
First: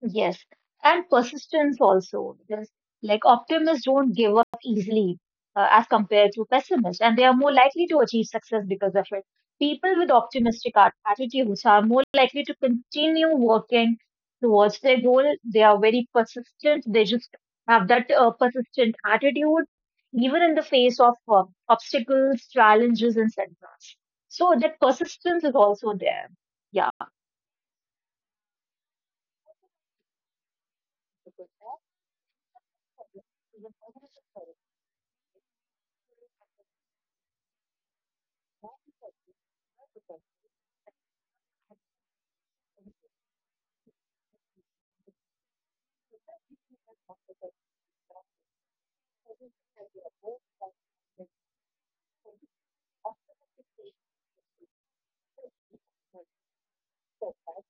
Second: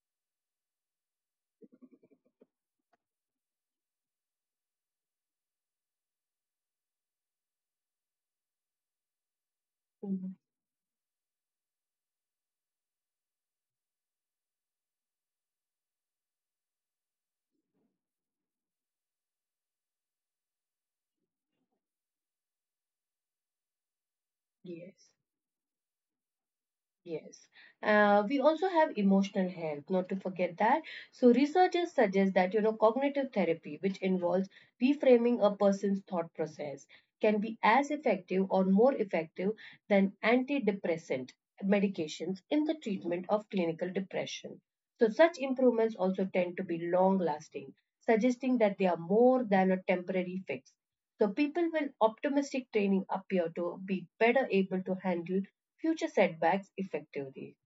B: Yes, and persistence also, because like optimists don't give up easily as compared to pessimists, and they are more likely to achieve success because of it. People with
A: Mhm.
B: optimistic attitudes are more likely to continue working towards their goal. They are very persistent. They just have that persistent attitude, even in the face of obstacles, challenges, and setbacks. So that
A: Yes.
B: persistence is also there. Yeah.
A: Yes. We also have emotional health, not to forget that. So researchers suggest that, you know, cognitive therapy, which involves reframing a person's thought process, can be as effective or more effective than antidepressant medications in the treatment of clinical depression. So such improvements also tend to be long lasting, suggesting that they are more than a temporary fix. So people with optimistic training appear to be better able to handle future setbacks effectively.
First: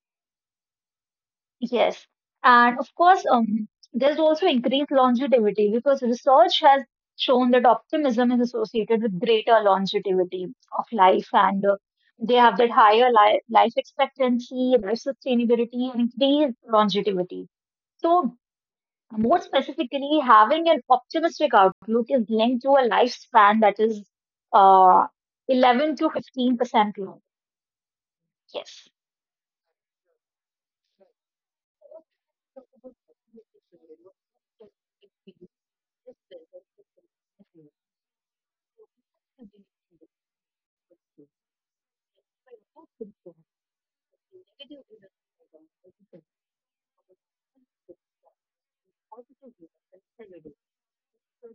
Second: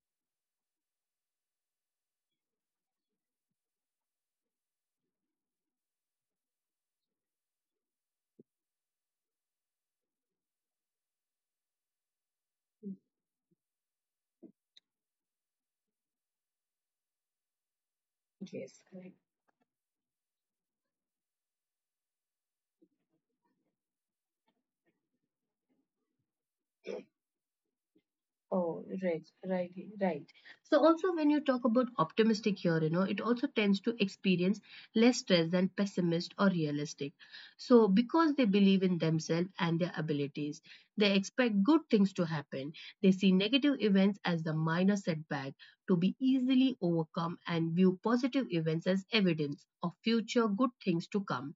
B: Yes. And of course, there's also increased longevity because research has shown that optimism is associated with greater longevity of life, and they have that higher life expectancy, life sustainability, and increased longevity. So,
A: Yes.
B: more specifically, having an optimistic outlook is linked to a lifespan that is uh, 11 to 15% long.
A: Oh,
B: Yes.
A: right, right, right. So also when you talk about optimistic here, you know, it also tends to experience less stress than pessimist or realistic. So because they believe in themselves and their abilities, they expect good things to happen. They see negative events as the minor setback to be easily overcome and view positive events as evidence of future good things to come.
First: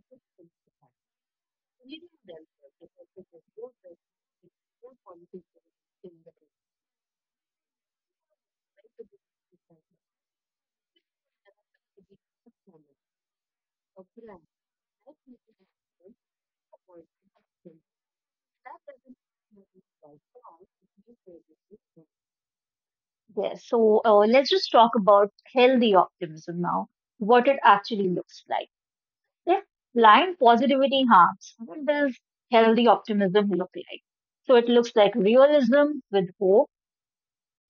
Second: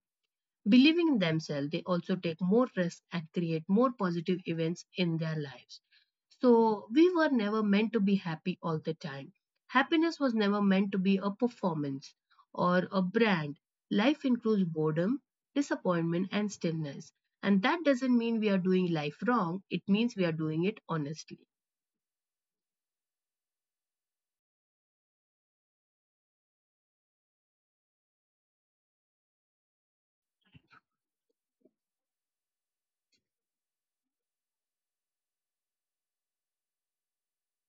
A: Believing in themselves, they also take more risks and create more positive events in their lives. So, we were never meant to be happy all the time. Happiness was never meant to be a performance or a brand. Life includes boredom, disappointment, and stillness. And that doesn't mean we are doing life wrong, it means we are doing it honestly.
B: Yes. So let's just talk about healthy optimism now, what it actually looks like. If blind positivity harms, what does healthy optimism look like? So it looks like realism with hope,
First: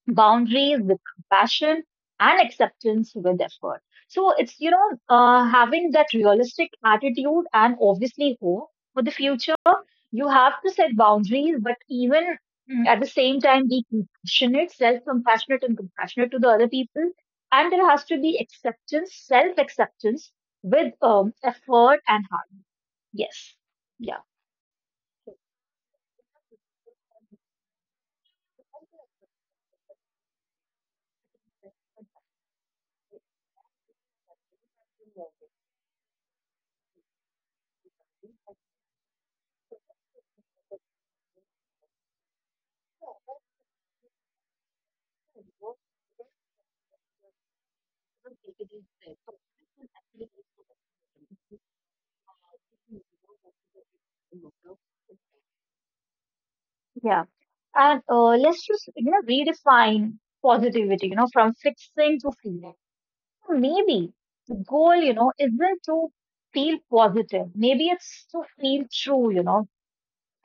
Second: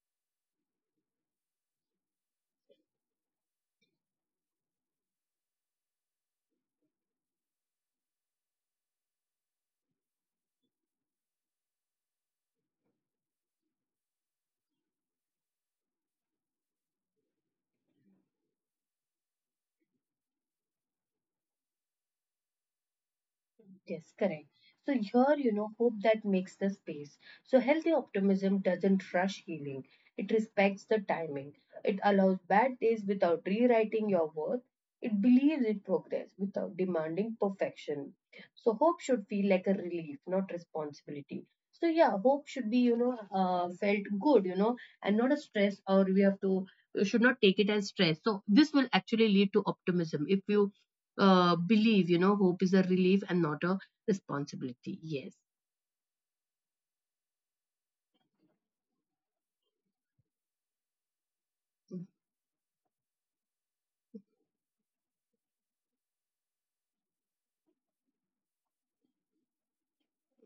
B: boundaries with compassion, and acceptance with effort. So it's, you know, having that realistic attitude and obviously hope for the future. You have to set boundaries, but even at the same time, be compassionate, self compassionate, and compassionate to the other people. And there has to be acceptance, self acceptance with effort and hard work. Yes.
A: Yes,
B: Yeah.
A: correct. So here, you know, hope that makes the space. So healthy optimism doesn't rush healing. It respects the timing. It allows bad days without rewriting your worth. It believes in progress without demanding perfection. So hope should feel like a relief, not responsibility. So yeah, hope should be, you know, felt good, you know, and not a stress or we have to, you should not take it as stress. So this will actually lead to optimism if you believe, you know, hope is a relief and not a responsibility. Yes.
B: Yeah. And let's just, you know, redefine positivity, you know, from fixing to feeling. Maybe the goal, you know, isn't to feel positive. Maybe it's to feel true, you know.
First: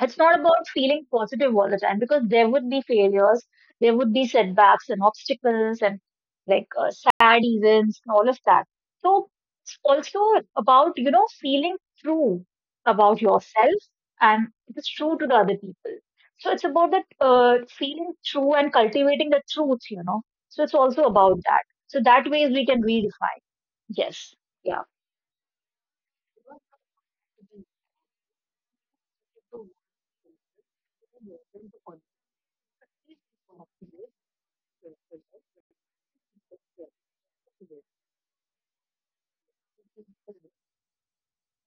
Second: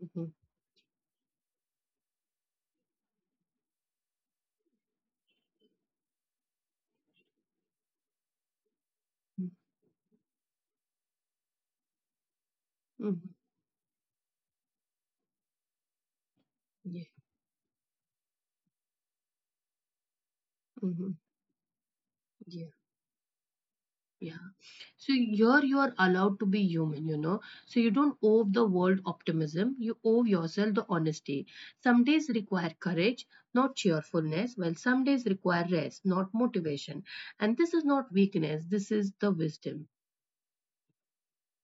B: It's
A: Mhm.
B: not about feeling positive all the time because there would be failures, there would be setbacks and obstacles and like sad events and all of that. So it's also about, you know, feeling true about
A: Mhm.
B: yourself and it is true to the other people. So it's about
A: Yeah.
B: that feeling true and cultivating the truth, you know. So it's also
A: Mhm.
B: about that. So that way we
A: Yeah.
B: can redefine. Yes.
A: Yeah.
B: Yeah.
A: So here you are allowed to be human, you know. So you don't owe the world optimism. You owe yourself the honesty. Some days require courage, not cheerfulness, while some days require rest, not motivation. And this is not weakness. This is the wisdom.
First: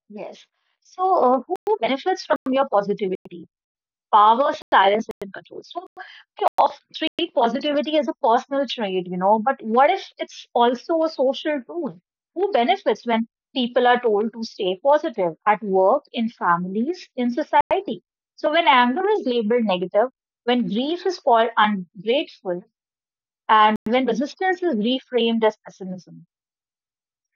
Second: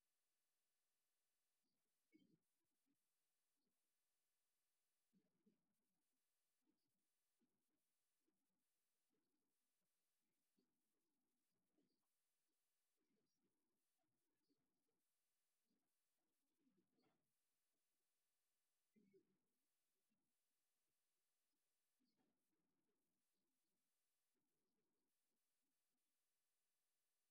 B: Yes. So, who benefits from your positivity? Power, silence, and control. So, of treat positivity as a personal trait, you know, but what if it's also a social tool? Who benefits when people are told to stay positive at work, in families, in society? So when anger is labeled negative, when grief is called ungrateful, and when resistance is reframed as pessimism.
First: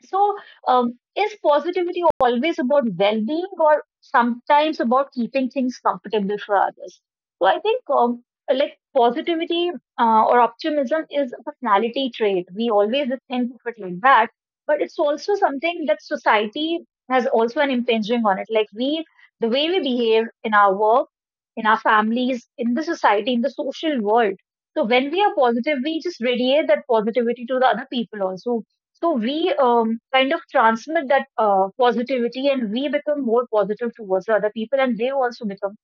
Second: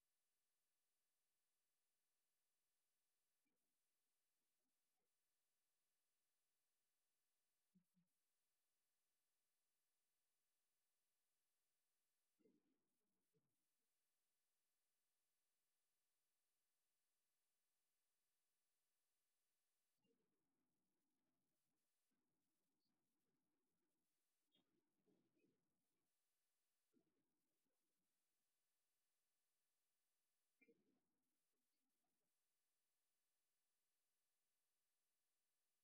B: So, is positivity always about well being, or sometimes about keeping things comfortable for others? So, I think like positivity or optimism is a personality trait. We always think of it like that, but it's also something that society has also an impinging on it. Like, we, the way we behave in our work, in our families, in the society, in the social world. So, when we are positive, we just radiate that positivity to the other people also. So we kind of transmit that positivity and we become more positive towards the other people, and they also become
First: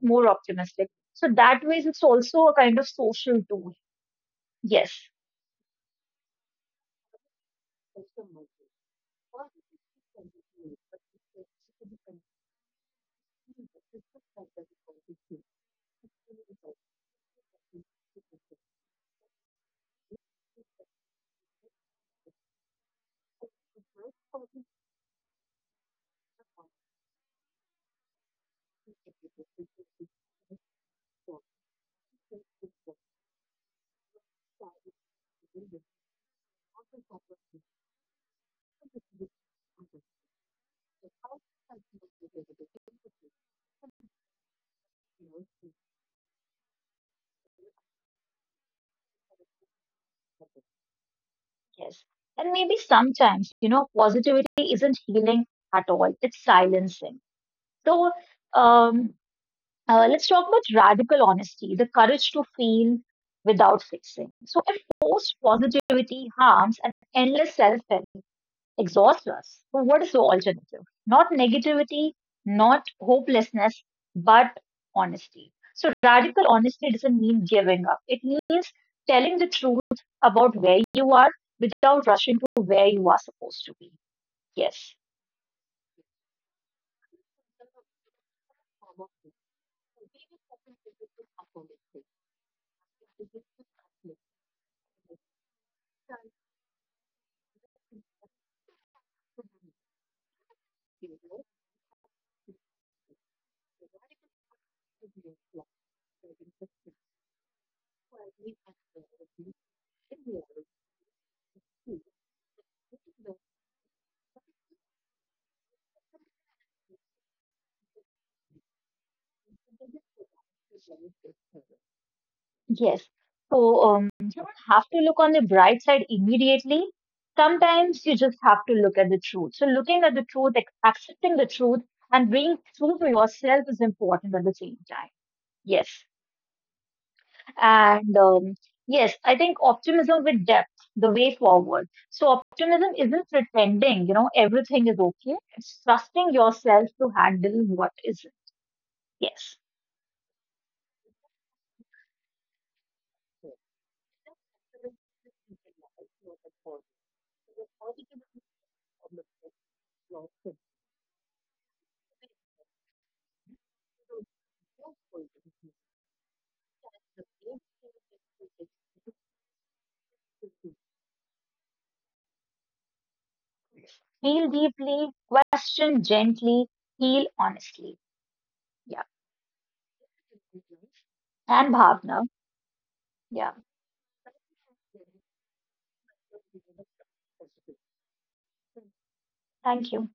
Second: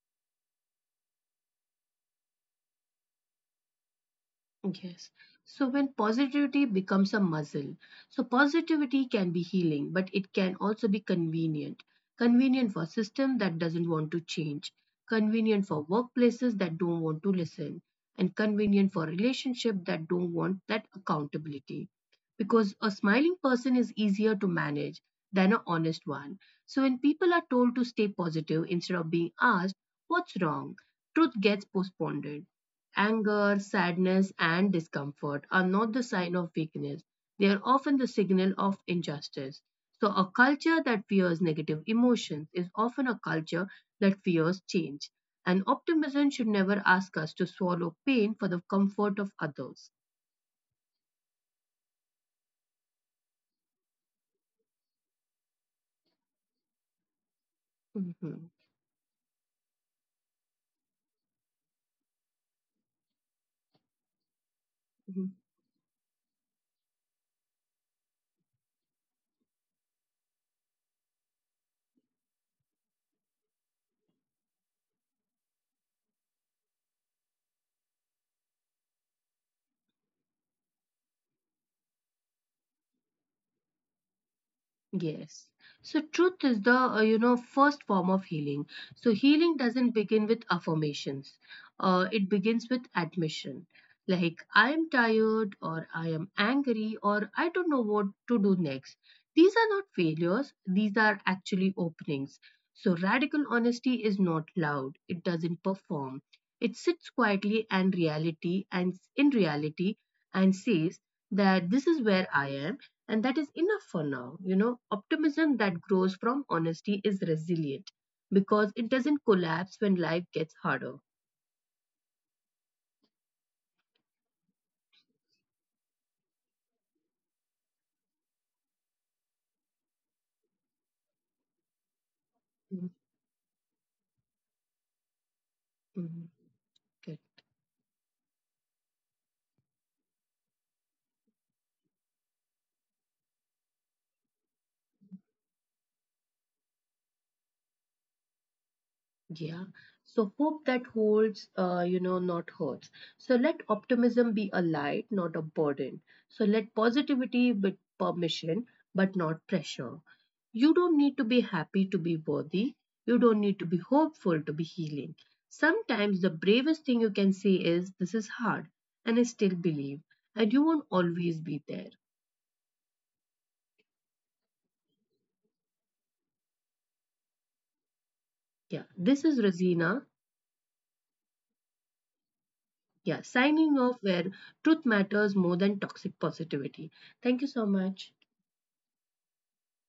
B: more optimistic. So that way, it's also a kind of social tool. Yes,
A: Yes. So when positivity becomes a muscle, so positivity can be healing, but it can also be convenient. Convenient for system that doesn't want to change, convenient for workplaces that don't want to listen, and convenient for relationship that don't want that accountability. Because a smiling person is easier to manage than an honest one. So when people are told to stay positive instead of being asked, what's wrong? Truth gets postponed. Anger, sadness, and discomfort are not the sign of weakness. They are often the signal of injustice. So, a culture that fears negative emotions is often a culture that fears change. And optimism should never ask us to swallow pain for the comfort of others.
B: yes. And maybe sometimes, you know, positivity isn't healing at all, it's silencing. So
A: Mhm.
B: um, let's talk about radical honesty, the courage to feel without fixing. So if forced positivity harms and endless self help exhausts us. So, what is the alternative? Not negativity, not hopelessness, but honesty. So, radical honesty doesn't mean giving up, it means telling the truth about where you are without rushing to where you are supposed to be. Yes,
A: Yes. So truth is the, you know, first form of healing. So healing doesn't begin with affirmations. It begins with admission. Like I am tired or I am angry or I don't know what to do next. These are not failures. These are actually openings. So radical honesty is not loud. It doesn't perform. It sits quietly and reality and says that this is where I am and that is enough for now. You know, optimism that grows from honesty is resilient because it doesn't collapse when life gets harder.
B: yes. So, you don't have to look on the bright side immediately. Sometimes you just have to look at the truth. So, looking at the truth, accepting the truth, and being
A: Mhm,
B: true to yourself is important at the same time. Yes.
A: mhm. Good.
B: And yes, I think optimism with depth, the way forward. So optimism isn't pretending, you know, everything is okay. It's trusting yourself to handle what is. Yes.
A: Yeah. So hope that holds, you know, not hurts. So let optimism be a light, not a burden. So let positivity be permission, but not pressure. You don't need to be happy to be worthy. You don't need to be hopeful to be healing. Sometimes the bravest thing you can say is, "This is hard, and I still believe." And you won't always be there.
B: Feel deeply, question gently, heal honestly.
A: Yeah.
B: Yeah.
A: This is Rosina.
B: And Bhavna.
A: Yeah.
B: Yeah.
A: Signing off where truth matters more than toxic positivity. Thank you so much.
B: Thank you.